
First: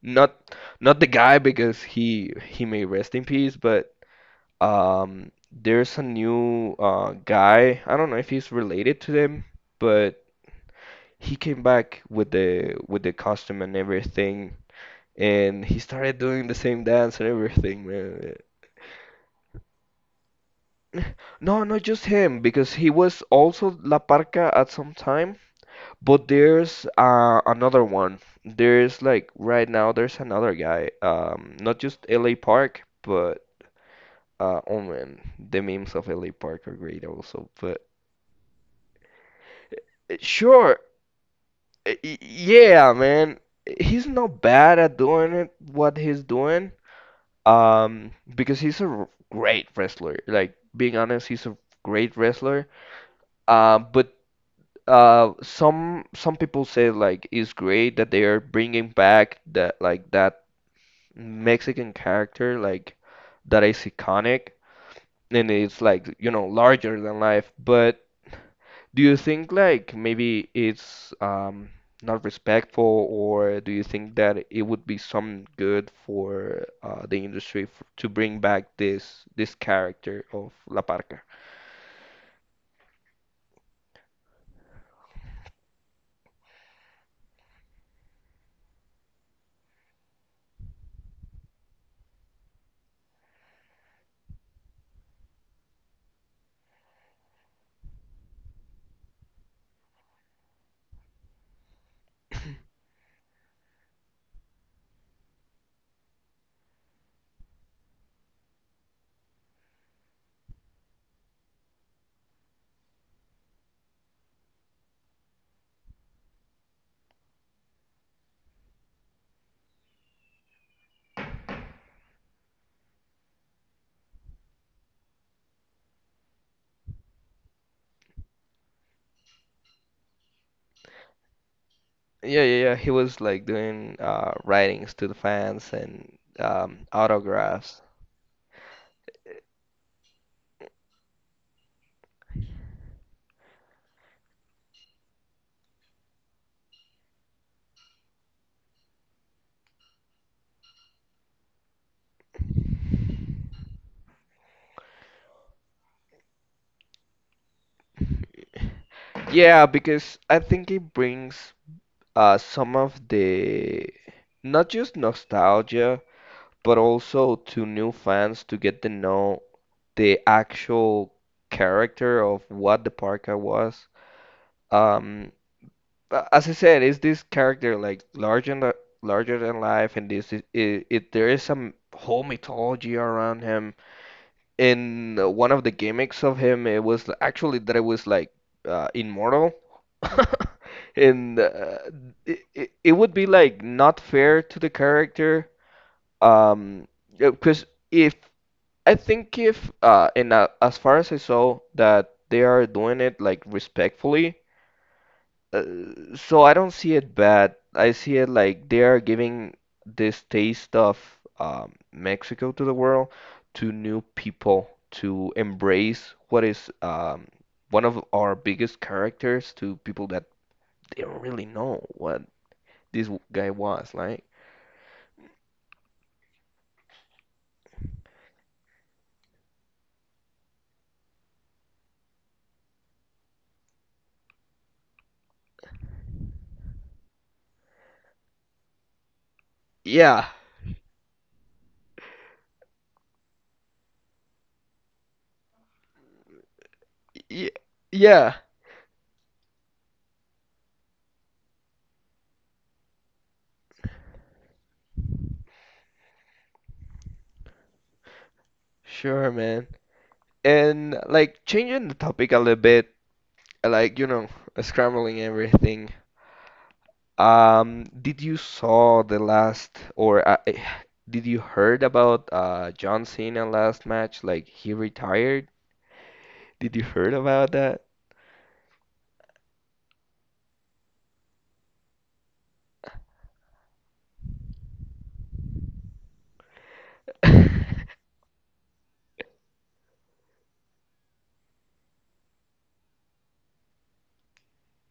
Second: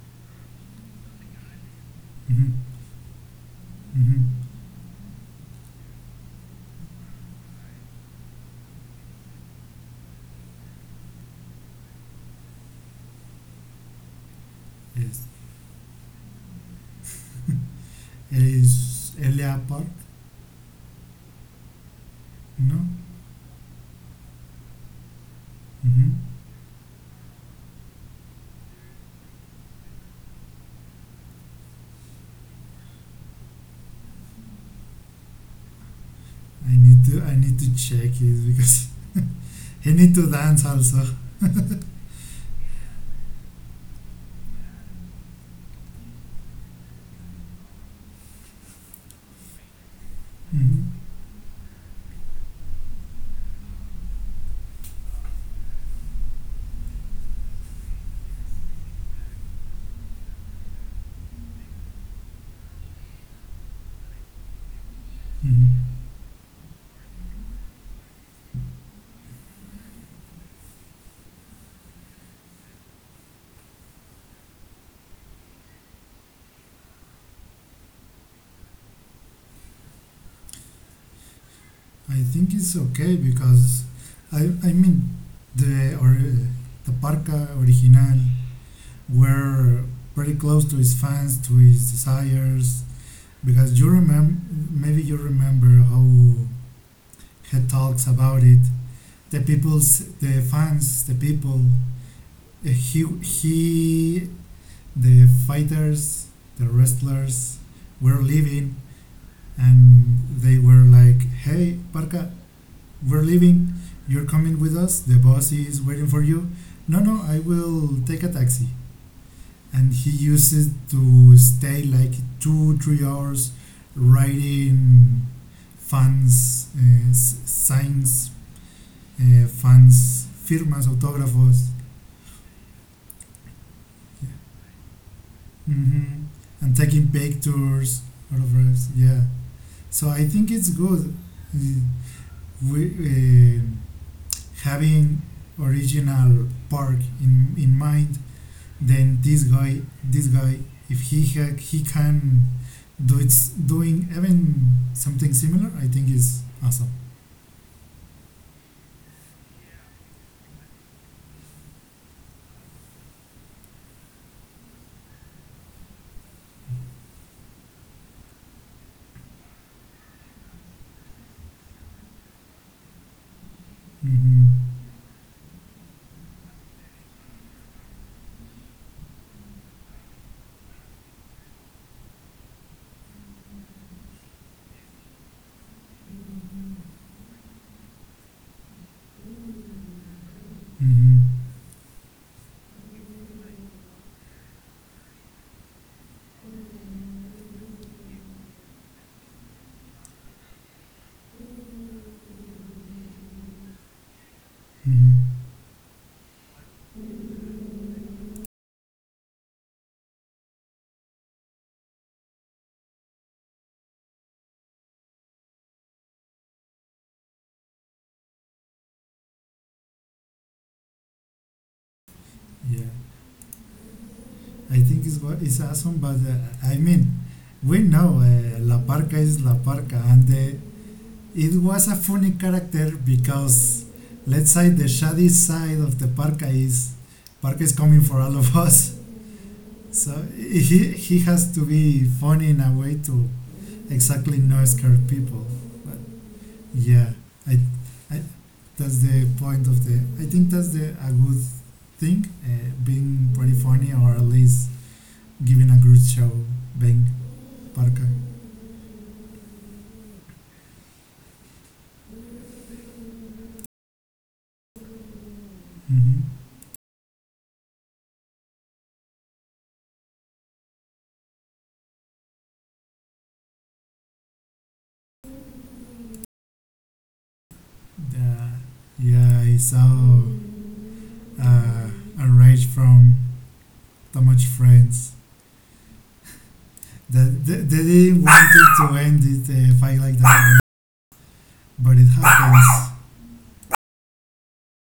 not not the guy because he Mm-hmm. he may rest in peace, but Mm-hmm. There's a new guy. I don't know if he's related to them, but he came back with the costume and everything, Yes. and he started doing the same dance and everything, man. It is Elia Park. No, not just him, because No. he was also La Parca at some time, Mm-hmm. but there's another one. There's like right now there's another guy. Not just LA Park, but oh man, the memes of LA Park are great I also. need But to check it because [laughs] he need to dance sure, also. Yeah, man, he's not bad at doing it, what he's doing. Because he's a great wrestler. Like Mm-hmm. being honest, he's a great wrestler. But Some people say like it's great that they are bringing back that like that Mexican character like that is iconic, and it's Mm-hmm. like, you know, larger than life. But do you think like maybe it's not respectful, or do you think that it would be some good for the industry f to bring back this character of La Parca? I think it's okay because I mean the or the Parca original were pretty close to his fans, to his desires, because you remember, maybe you remember how he talks about it. The people's the fans the people Yeah, he, the fighters, the wrestlers were leaving, and they were like, hey Parca, we're leaving, you're coming with us, the boss is waiting for you. No, no, I will take a taxi. And he used it to stay like 2 3 hours writing fans signs, fans, firmas, autógrafos. Yeah, yeah, yeah. He was like doing writings to the fans and Hmm. And taking autographs. pictures all of us. Yeah, so I think it's good, uh, we, having original park in mind. Then this guy, if he can do, it's doing even something similar, I think is awesome. Yeah, because I think it brings some of the not just nostalgia, but also to new fans to get to know the actual character of what the parka was. hmm Um, as I said, is this character like larger than life, and this is it, there is some whole mythology around him in one of the gimmicks of him. It was actually that it was like immortal. [laughs] And it would be like not fair to the character. Um, because if I think if and as far as I saw, that they are doing it like respectfully, hmm so I don't see it bad. I see it like they are giving this taste of Mexico to the world, to new people, to embrace what is, one of our biggest characters, to people that they don't really know what yeah, this guy was like. I think it's awesome, but I mean, we know La Parca is La Parca, and the— it was a funny character because, let's say, the shady side of the Parka is Parka is coming for all of us. [laughs] Yeah, So he has to be funny in a way to exactly not scare people. But yeah, y I, I yeah, that's the point of the. I think that's the a good thing, being pretty funny, or at least giving a good show. Being Parka. sure, man. And like changing the topic a little bit, like, you know, scrambling everything. Mm-hmm. Did you saw the last, or did you heard about John Cena last match? Like he retired? Did you heard about that? The, yeah, I saw uh, a rage from too much friends. That they didn't want it to end it fight like that, but it happens.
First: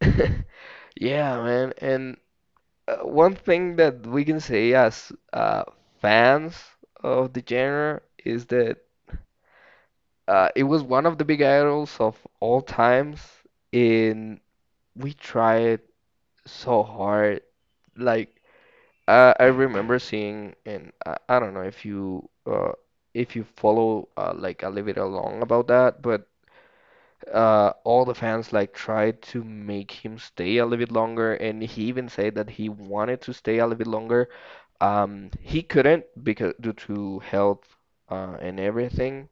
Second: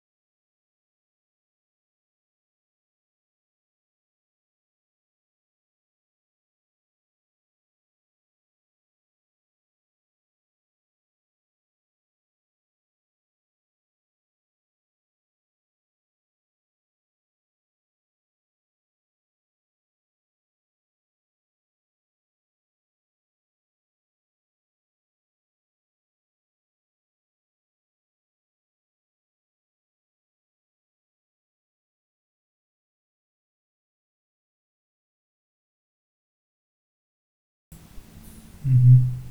[laughs] Yeah, man. And one thing that we can say as fans of the genre is that it was one of the big idols of all times, and we tried so hard. Like I remember seeing, and I don't know if you follow like a little bit along about that, but all the fans like tried to make him stay a little bit longer, and he even said that he wanted to stay a little bit longer. He couldn't because due to health and hmm everything,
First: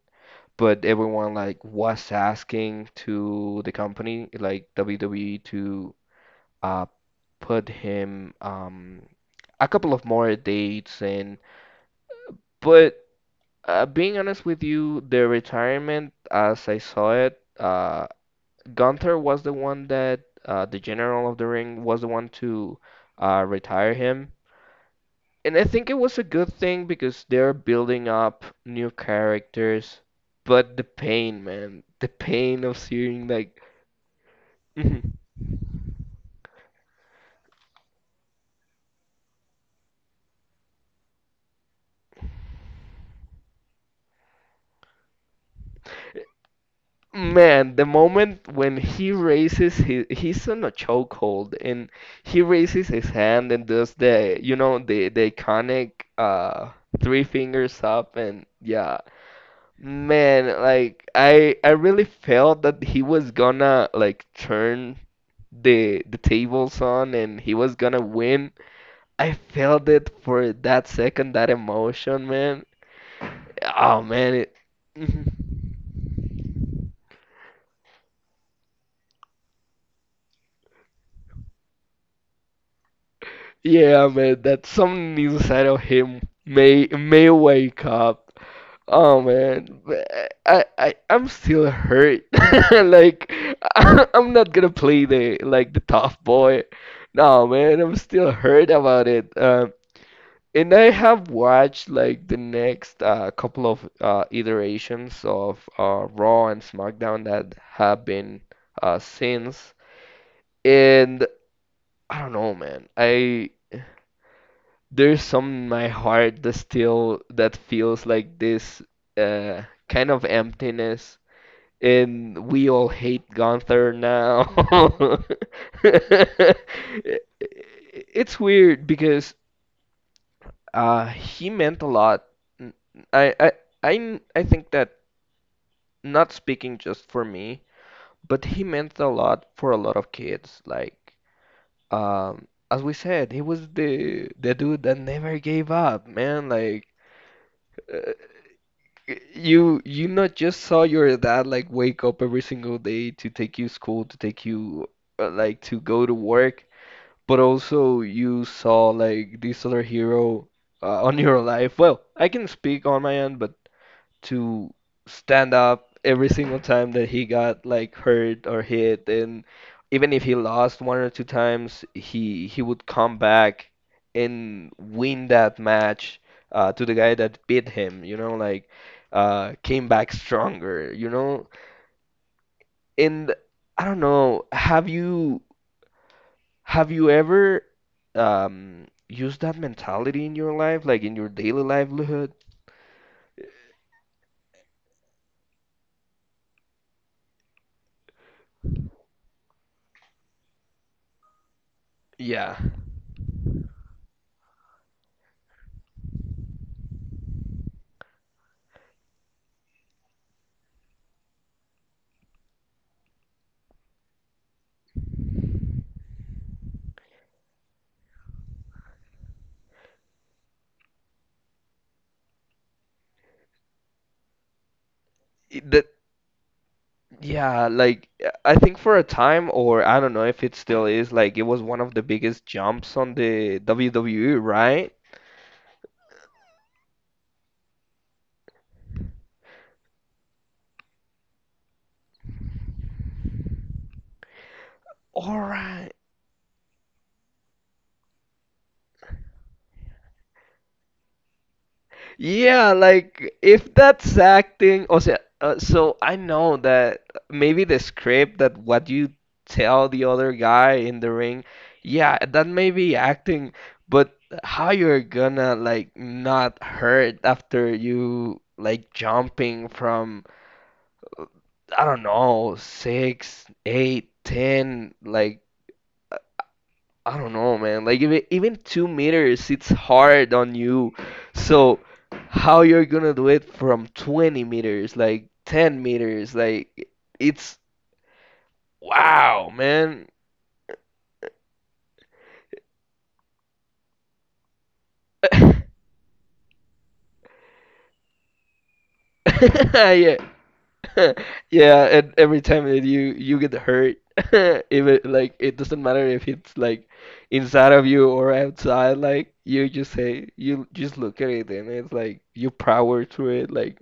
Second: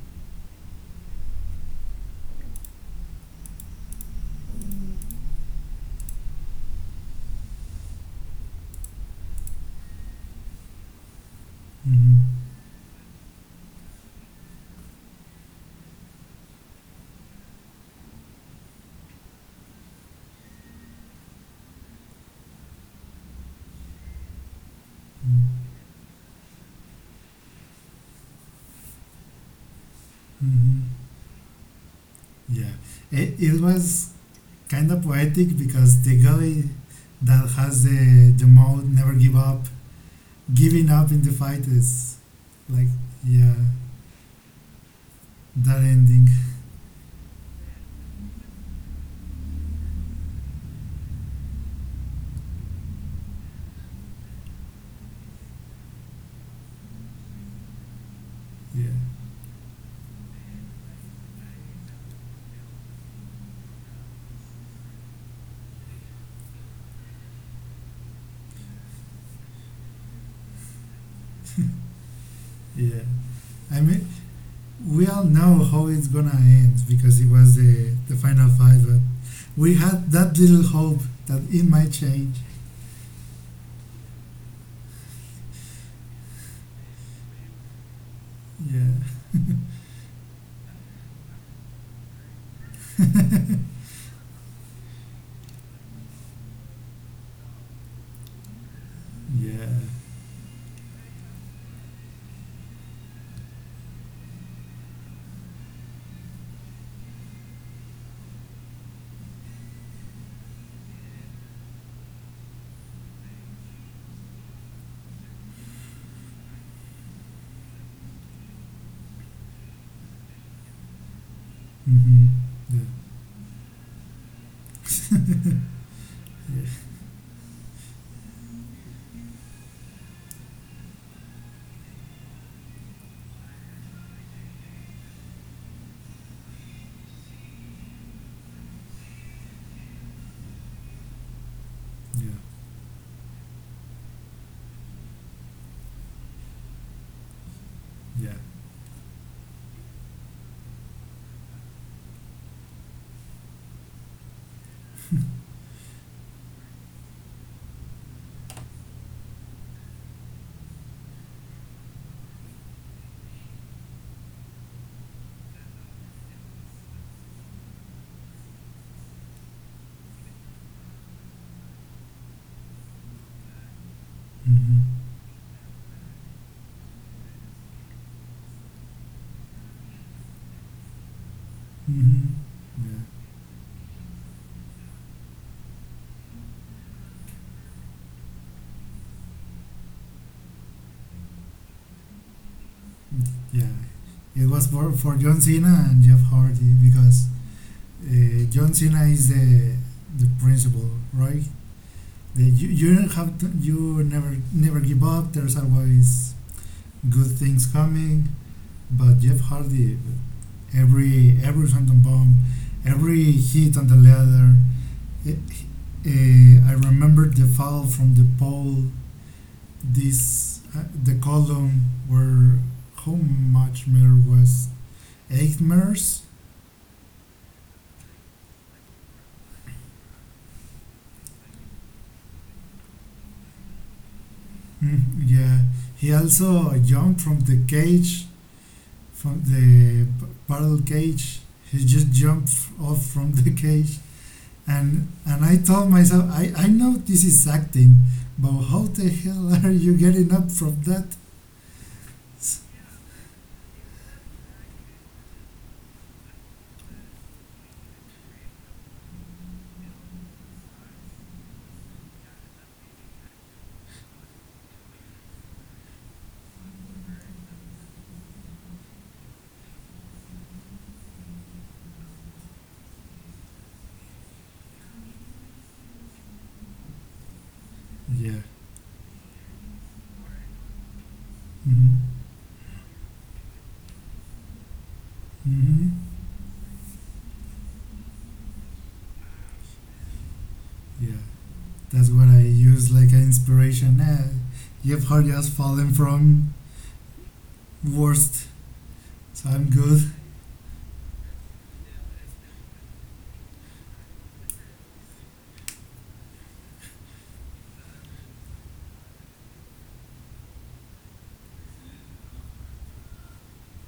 but everyone like was asking to the company like WWE to uh, put him, a couple of more dates, and hmm but being honest with you, the retirement, as I saw it, Gunther was the one that, the General of the Ring was the one to retire him. And I think it was a good thing because they're building up new characters. But the hmm pain, man, the pain Yeah, of seeing it like was kind of [laughs] poetic because the guy that has the mode never give up, giving up in the fight is like, yeah, that ending. Man, the moment when he raises his, he's on a chokehold and he raises his hand and does the, you know, the iconic three fingers up, and Yeah, yeah. Man, like I really felt that he was gonna like turn the tables on, and he was gonna win. I felt it for that second, that emotion, man. yeah. I Oh mean, man, it. we all [laughs] know how it's gonna end because it was the final fight, but we had that little hope that it might change. Yeah, man, that something inside of him may wake up. Yeah, Oh man, I'm still hurt. [laughs] Like I'm not gonna play the like the tough boy. No, man, I'm still hurt about it. yeah, And I have watched like the next couple of iterations of Raw and SmackDown that have been since, and I don't know, man. I There's some in my heart that still that feels like this uh kind of emptiness, mm-hmm. and we Yeah, all hate Gunther now. [laughs] It's weird because he meant a lot. N- I I I think that not speaking just for me, but he meant a lot for a lot of kids. Like yeah, as we said, he was the dude that never gave up, man. Like uh, yeah, you you not just saw your dad like wake up every single day to take you school, to take you like to go to work, but also you saw like this other hero on your life. Well, I can speak on my end, but to stand up every single time that he got like hurt or hit, and even if he lost one or two times, he would come back and mm-hmm. win that match to the guy that beat him, you know, like came back stronger, you know. Mm-hmm. Yeah, And I don't know, have you ever used that mentality in your life, like in your daily livelihood? yeah. It was for John Cena and Jeff Hardy because, John Cena is the principal, right? The, Yeah, you don't have to, you never never give up. There's always good things coming. But Jeff Hardy, every phantom bomb, every hit on the ladder. eh, I remember the foul from the pole. This the column where how much Miller was eight it- that Mers. yeah, like I think for a time, or I don't know if it still is, like it was one of the biggest jumps on the WWE, right? Yeah, he also jumped from the cage, from the parallel cage. He just jumped off from the [laughs] cage. And All I told right. myself, I know this is acting, but how the hell [laughs] are you getting up from that? Yeah, like if that's acting, or sea, so I know that maybe the script, that what you tell the other guy in the ring, yeah, that may be acting, but how you're gonna like not hurt after you like jumping from, I don't know, six, eight, ten, like I don't know, man. Like even Yeah. even 2 meters, it's hard on you. So hmm how you're gonna do it from 20 meters, like 10 hmm meters, like it's wow, man. Yeah. That's what I use like an inspiration. Jeff Hardy has fallen from worst, so I'm [laughs] good. Yeah, [laughs] yeah, and every time that you get hurt, [laughs] if it like it doesn't matter if it's like inside of you or outside, like you just say you just look at it, and it's like you power through it. Like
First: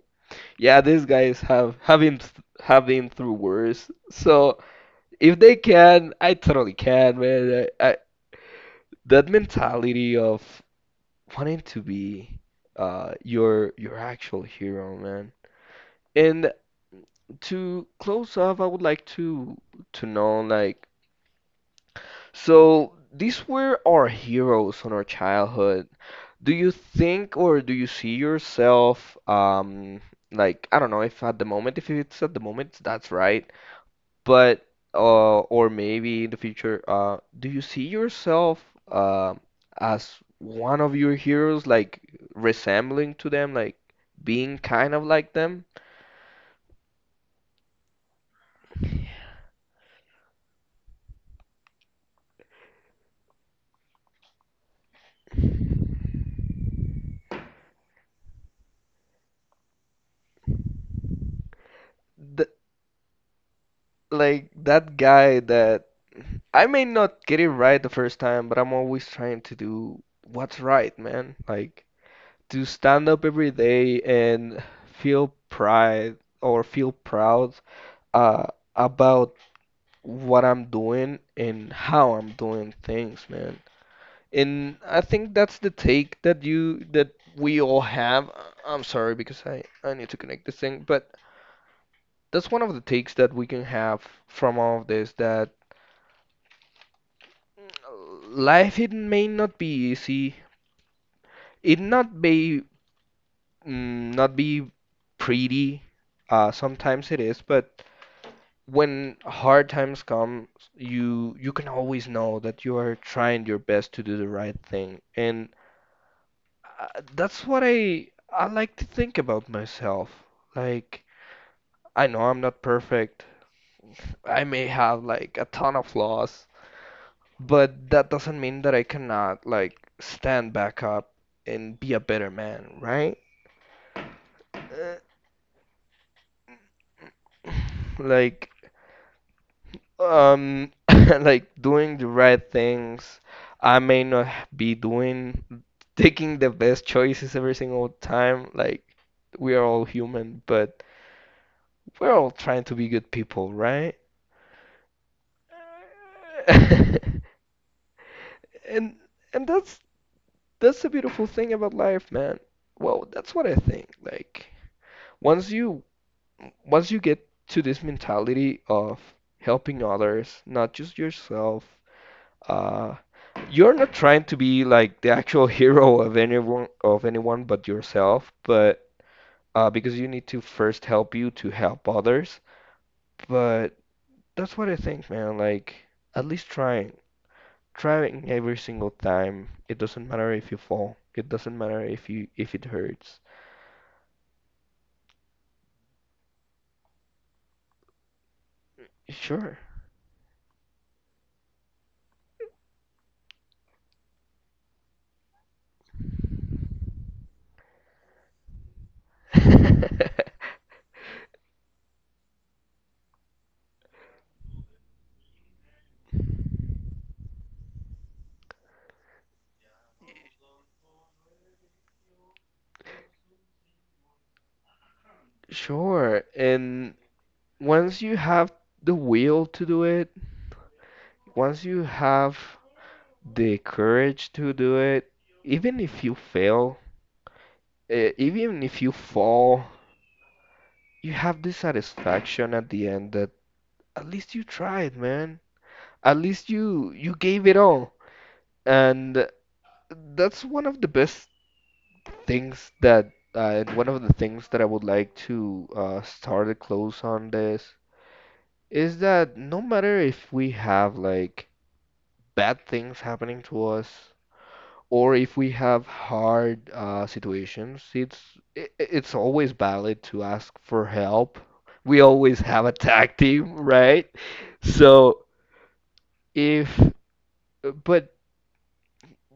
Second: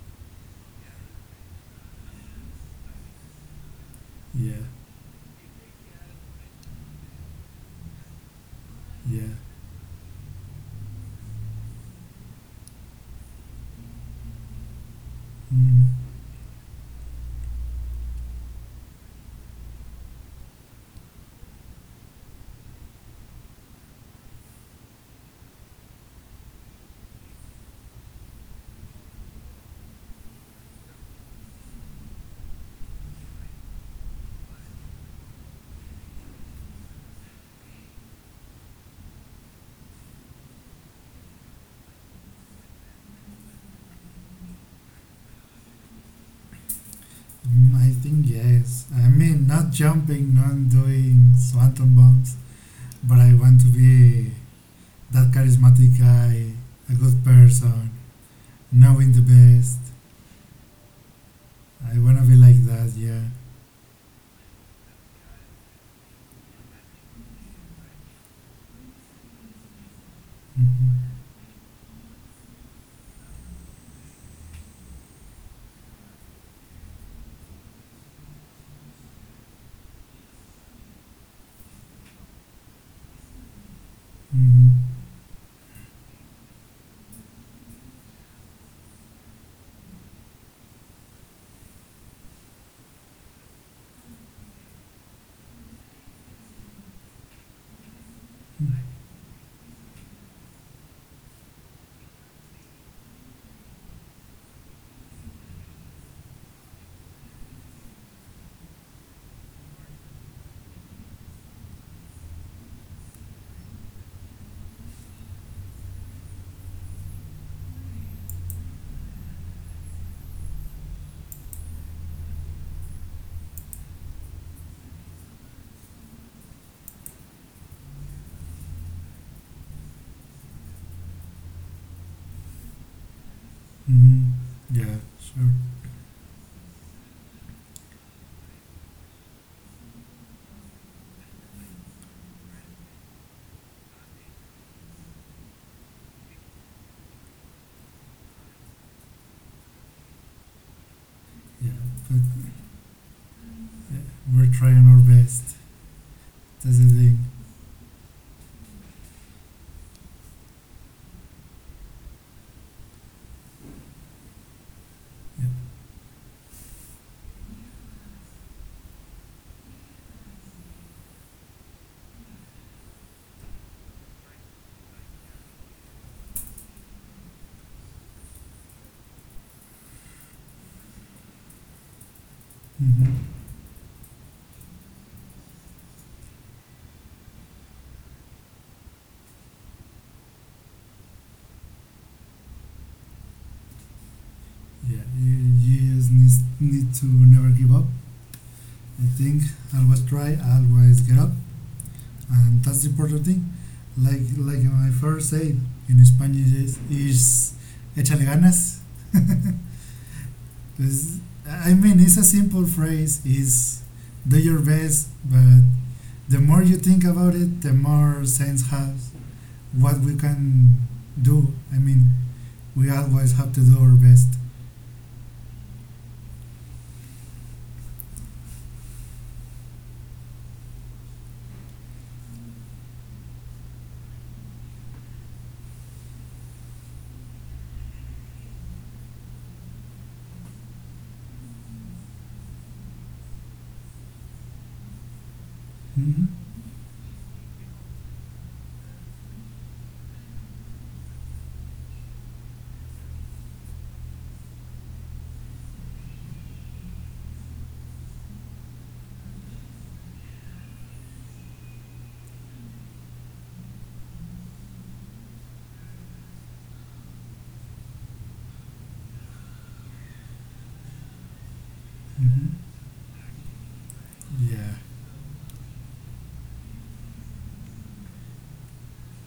yeah, these guys have have been through worse. Yeah. So if they can, I totally can, man. Yeah. That mentality of wanting to be your actual hero, man. Mm, And to close off, I would like to know like, so these were our heroes on our childhood. Do you think, or do you see yourself like I don't know if at the moment, if it's at the moment that's right, but or maybe in the future do you see yourself uh as one of your heroes, like resembling to them, like being kind of like them? I think yes. I mean, not jumping, not doing swanton bombs, but I want to be that charismatic guy, a good person, knowing the best. I want to be Th like that, yeah. Like that guy that I may not get it right the first time, but I'm always trying to do what's right, man. Like to stand up every day and feel pride or feel proud uh, about what I'm doing and how I'm doing things, man. hmm And I think that's the take that you that we all have. Am sorry because I need to connect this thing, but that's one of the takes that we can have from all of this, that life it may not be easy. It not be mm, Not be pretty. Sometimes it is, but when hard times come, you can always know that you are trying your best to do the right thing, and that's what I like to think about myself. Like I know I'm not perfect. I may have like a ton of flaws, but that doesn't mean that I cannot like stand back up and be a better man, right? hmm Yeah, Uh, sure. [sighs] like [laughs] Like doing the right things. I may not be doing, taking the best choices every single time. Like, we are all human, but Yeah, we're all but trying to be good people, yeah, right? we're trying our best. That's the [laughs] thing. And and that's that's the beautiful thing about life, man. Well, that's what I think. Like, Yeah, once you once you get to this mentality of helping others, not just yourself. Uh, you're not trying to be like the [laughs] actual hero of anyone, but yourself, but because you need to first help you to help others. hmm But that's what I think, man. Like at least trying, trying every single time. It doesn't matter if you fall. It doesn't matter if you if it hurts. yeah. You just need, need to never give up. I think Sure. always try, always get up, and that's the important thing. Like my first say in Spanish is échale ganas. [laughs] It's— I mean, it's a simple phrase. Is do your best, but the more you think about it, the more sense has what we can do. I mean, we always have to do our best. Sure. And once you have the will to do it, once you have the courage to do it, even if you fail, even if you fall, you have the satisfaction at the end that at least you tried, man. At Mm-hmm. least you gave it all. And that's one of the best things that and one of the things that I would like to start a close on this is that no matter if we have like bad things happening to us, or if we have hard situations, it's always valid to ask for help. We always Mm-hmm. have a tag team, right? Yeah, So if but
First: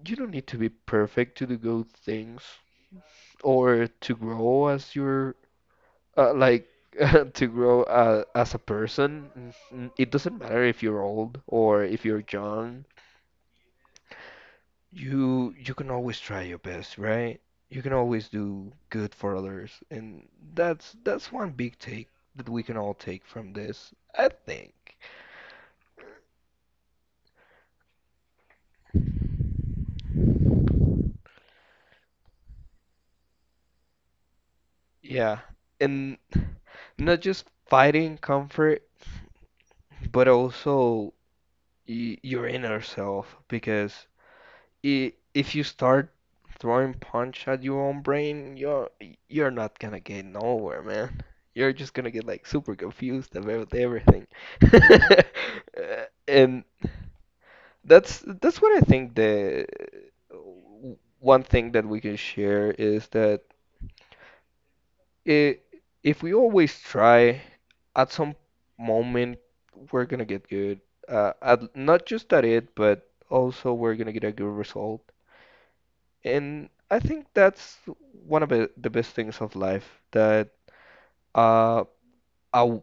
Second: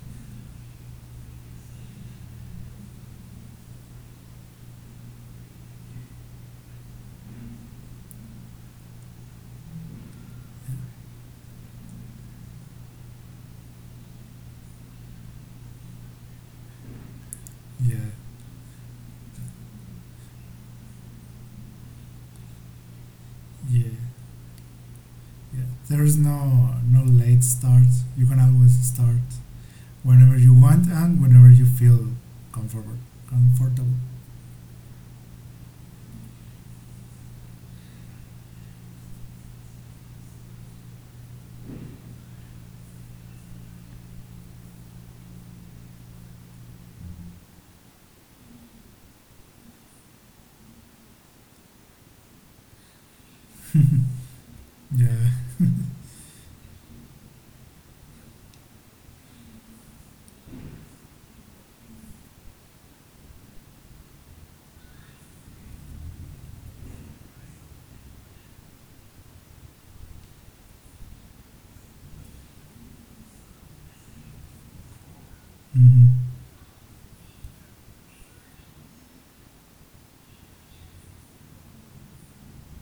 you don't need to be perfect to do good things or to grow as your uh, like [laughs] to grow as a person. It doesn't matter if you're old or if you're young. You can always try your best, right? You can yeah, always do good for others, and that's one big take that we can all take from yeah, this, I think. yeah. There is no no late start. You can always start whenever you want and whenever you feel comfortable. Comfortable. Yeah, and not just fighting comfort, but also y your inner self, because if you start throwing punch at your own brain, you're not gonna get nowhere, man. You're just gonna get like super confused about everything. Yeah. [laughs] And that's what I think the one thing that we can share is that I if we always try, at some moment we're gonna get good. At, not just at it, but also we're gonna get a good result. Mm-hmm. And I think that's one of the best things of life that uh a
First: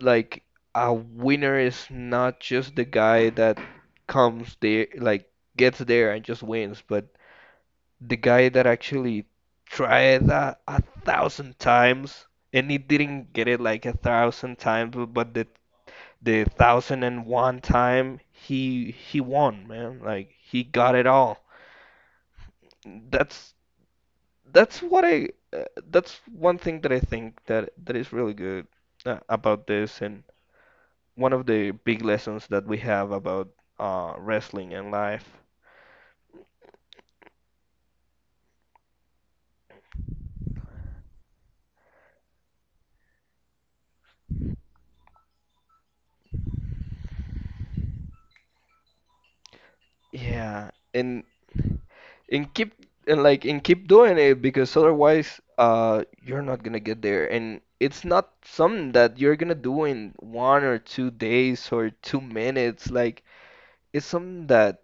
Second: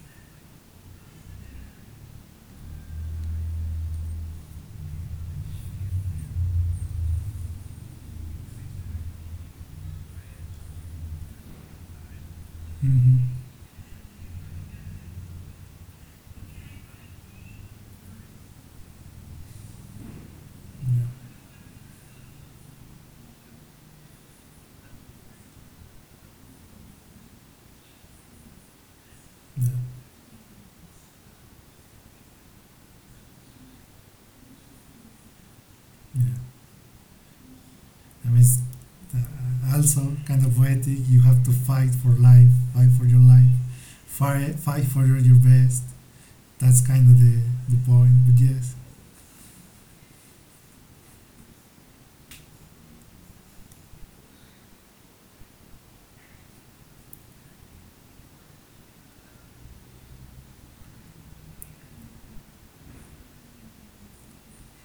like a winner is not just the guy that comes there like gets there and just wins, but the guy that actually tried that a thousand times and he Mm-hmm. didn't get it like a thousand times, but the 1,001 time he won, man. Like he got Yeah. it all. That's that's what I that's one thing that I think that is really good Yeah. about this and one of the big lessons that we have about wrestling and life. Yeah. I mean, it's, also kind of poetic. You have to fight for life, fight for your life, fight, fight for your best. That's kind of the point. But yes, Yeah, and keep and keep doing it because otherwise you're not gonna get there, and it's not something that you're gonna do in 1 or 2 days or 2 minutes. Like it's something that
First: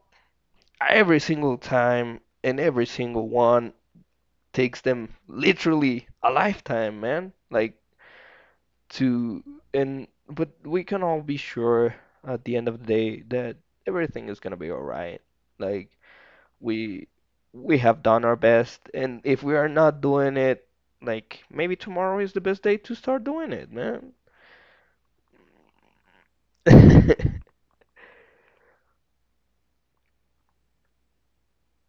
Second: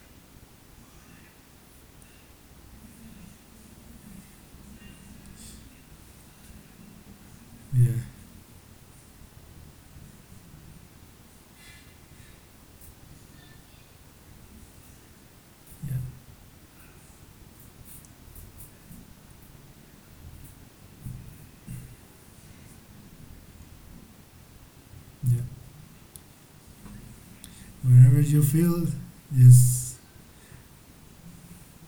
every single time and every single one takes them literally a lifetime, man. Like yeah, to and But we can all be sure at the end of the day that everything is gonna be all right. Like yeah, we we have done our best, and if we are not doing it, like maybe tomorrow is the best day to start doing it, man. yeah. Whenever you feel, just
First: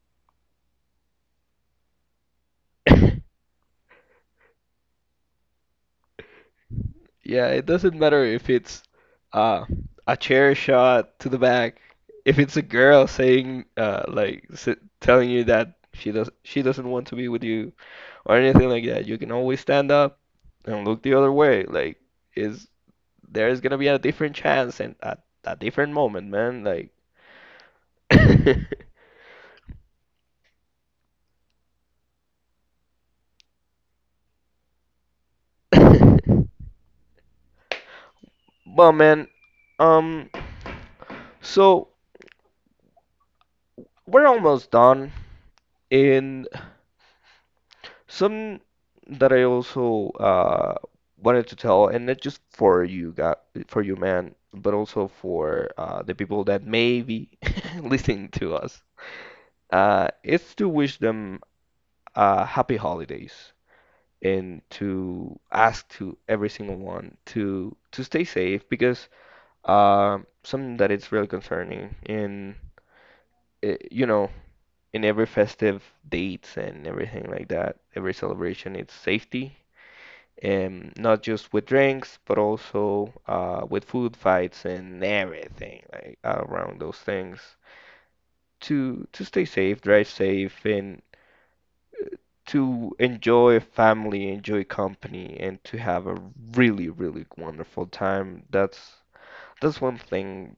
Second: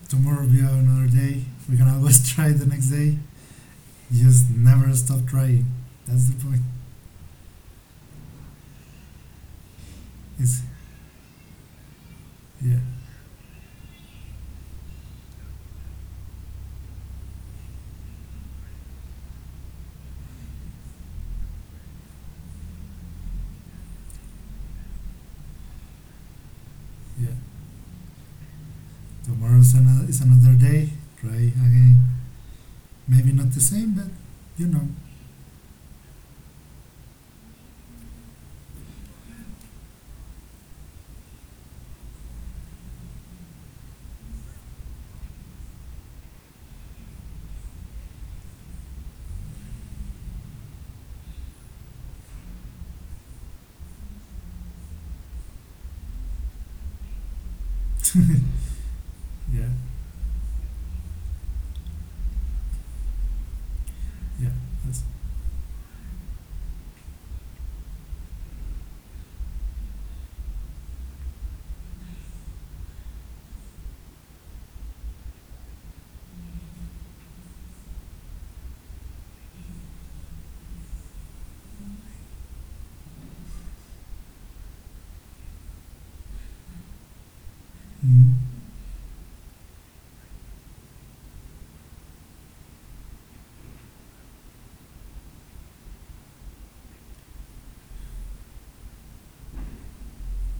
tomorrow will be another day. We can always [laughs] try the next day. [laughs] Just never stop trying. That's the point. Yeah, it doesn't matter if it's uh, a chair It's shot to the back. If it's a Yeah, girl saying, like, s telling you that she doesn't want to be with you or anything like that, you can always stand up and look the other way. Like, is There's gonna be a different chance and a different moment, man. Like, yeah. Tomorrow is another day. Try again. Maybe not the same, but you know. [laughs] but man, um, so we're almost done, and Some that I also wanted to tell, and not just for you guy, for you man, but also for the people that may be [laughs] listening to [laughs] us, Yeah, is to wish them happy holidays yeah. and That's to ask to every single one to stay safe, because something that it's really concerning in eh, you know in every festive dates and everything like that, every celebration, it's safety, not just with drinks, but also with food fights and everything like around those things, Mm, to stay safe, drive safe, and to enjoy family, enjoy company, and to have a really, really wonderful time. That's one thing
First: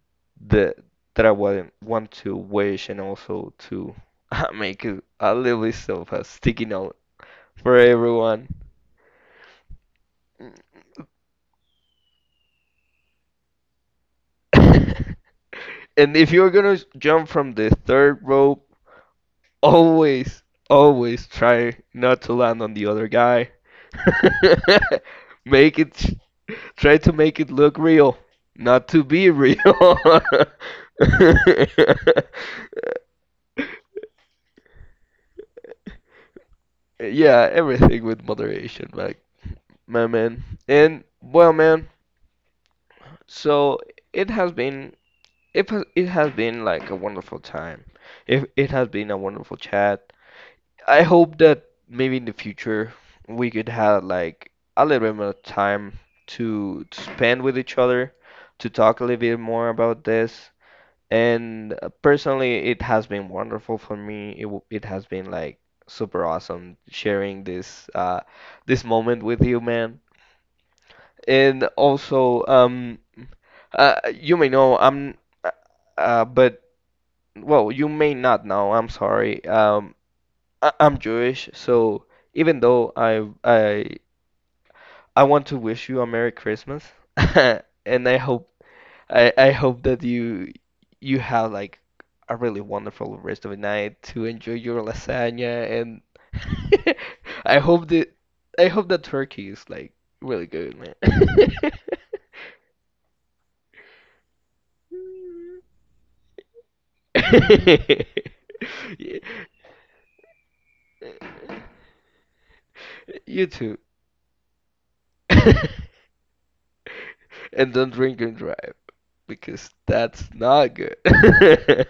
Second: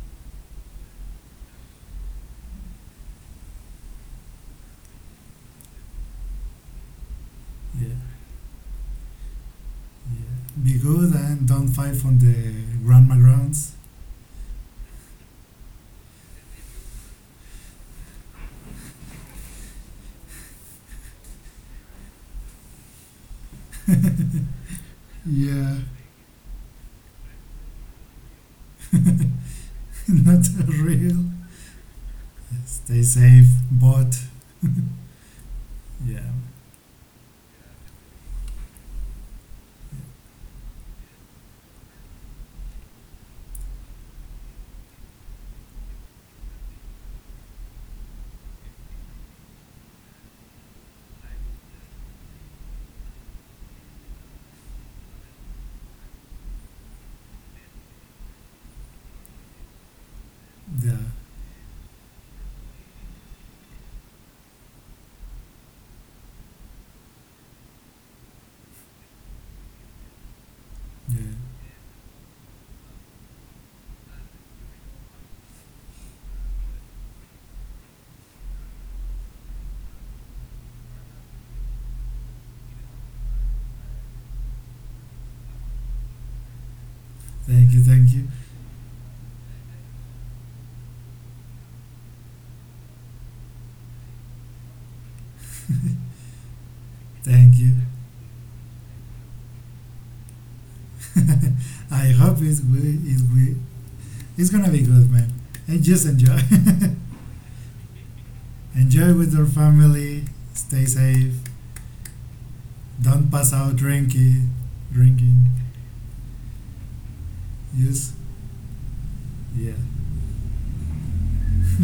that that I want to wish, and also to [laughs] make it a little bit of a sticky note for yeah, everyone. yeah. Be good and don't fight on the grandma grounds. [laughs] And if you're gonna jump from the third rope, always, always try not to land on the other guy. [laughs] Make it, try to make it look real, not to be real. [laughs] Not real. [laughs] Yes, stay safe, but yeah, Yeah, everything with moderation, like my man. And well, man, so it has been, it has been like a wonderful time. It has been a wonderful chat. I hope that maybe in the future we could have like a little bit more time to spend with each other, to talk a little bit more about this. yeah, And personally, it has been wonderful for me. It has been like super awesome sharing this this moment with you, man. yeah. And also, you may know I'm, uh, but well, you may not know. I'm sorry. I'm Jewish, so even though I want to wish you a Merry Christmas, [laughs] and Thank I you, hope I I hope that you have like a really wonderful rest of the night to enjoy your lasagna, and [laughs] [laughs] I thank you. hope that I hope that turkey is like really good, man. [laughs] I hope it will, it's gonna be good, man. And just enjoy, [laughs] [laughs] enjoy with your family. Stay safe. Don't You pass too. out drinking, drinking. [laughs] And don't Use, drink and drive, because yeah, that's not good. [laughs]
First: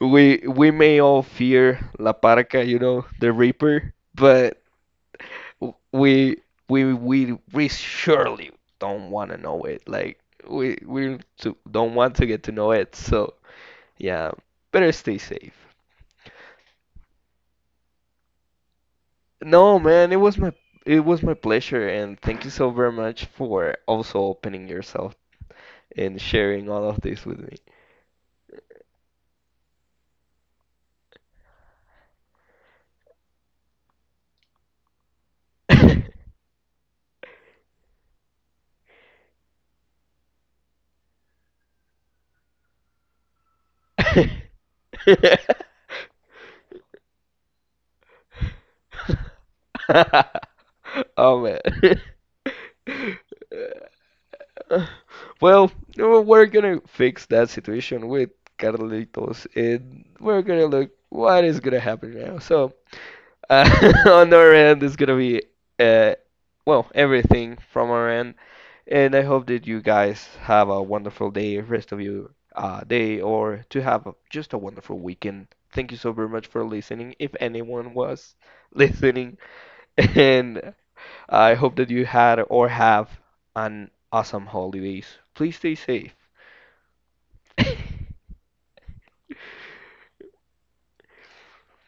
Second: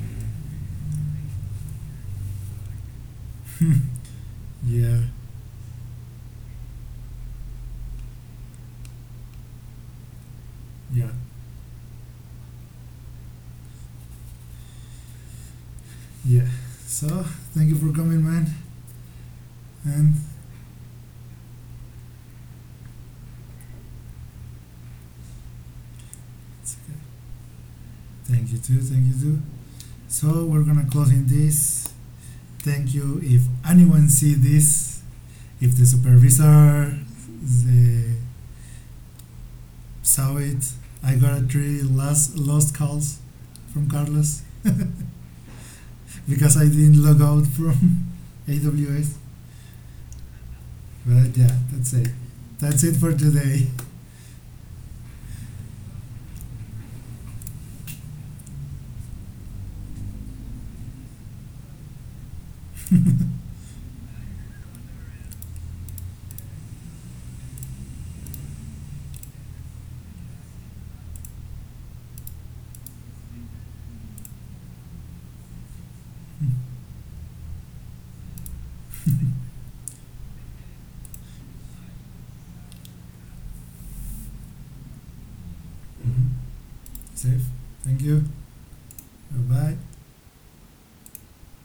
We may all fear La Parca, you know, the Reaper, but yeah, we we surely don't want to know it. Like yeah. we don't want to get to know it. So yeah, better stay safe. Yeah. So thank you for coming, man. No, And man, it was my pleasure, and thank you so very much for also opening yourself and sharing it's all okay. of this with Thank you too. Thank you too. So we're gonna close in this. Thank you. If anyone see this, if the me. supervisor the, saw it, I got three last lost calls from Carlos [laughs] because I didn't log out from [laughs] AWS. [laughs] But Oh yeah, man. that's it. That's it for [laughs] today. Well, no, we're gonna fix that situation with Carlitos, and we're gonna look what is gonna happen now. So, [laughs] on our end, it's gonna be, uh, well, everything from our end, and I hope that you guys have a wonderful day, rest of your day, or to have a, just a wonderful weekend. Thank you so very much for listening, if anyone was listening, [laughs] and I hope that you had or have an awesome holidays. Please stay safe. Mhm. Safe. Thank you. Bye bye.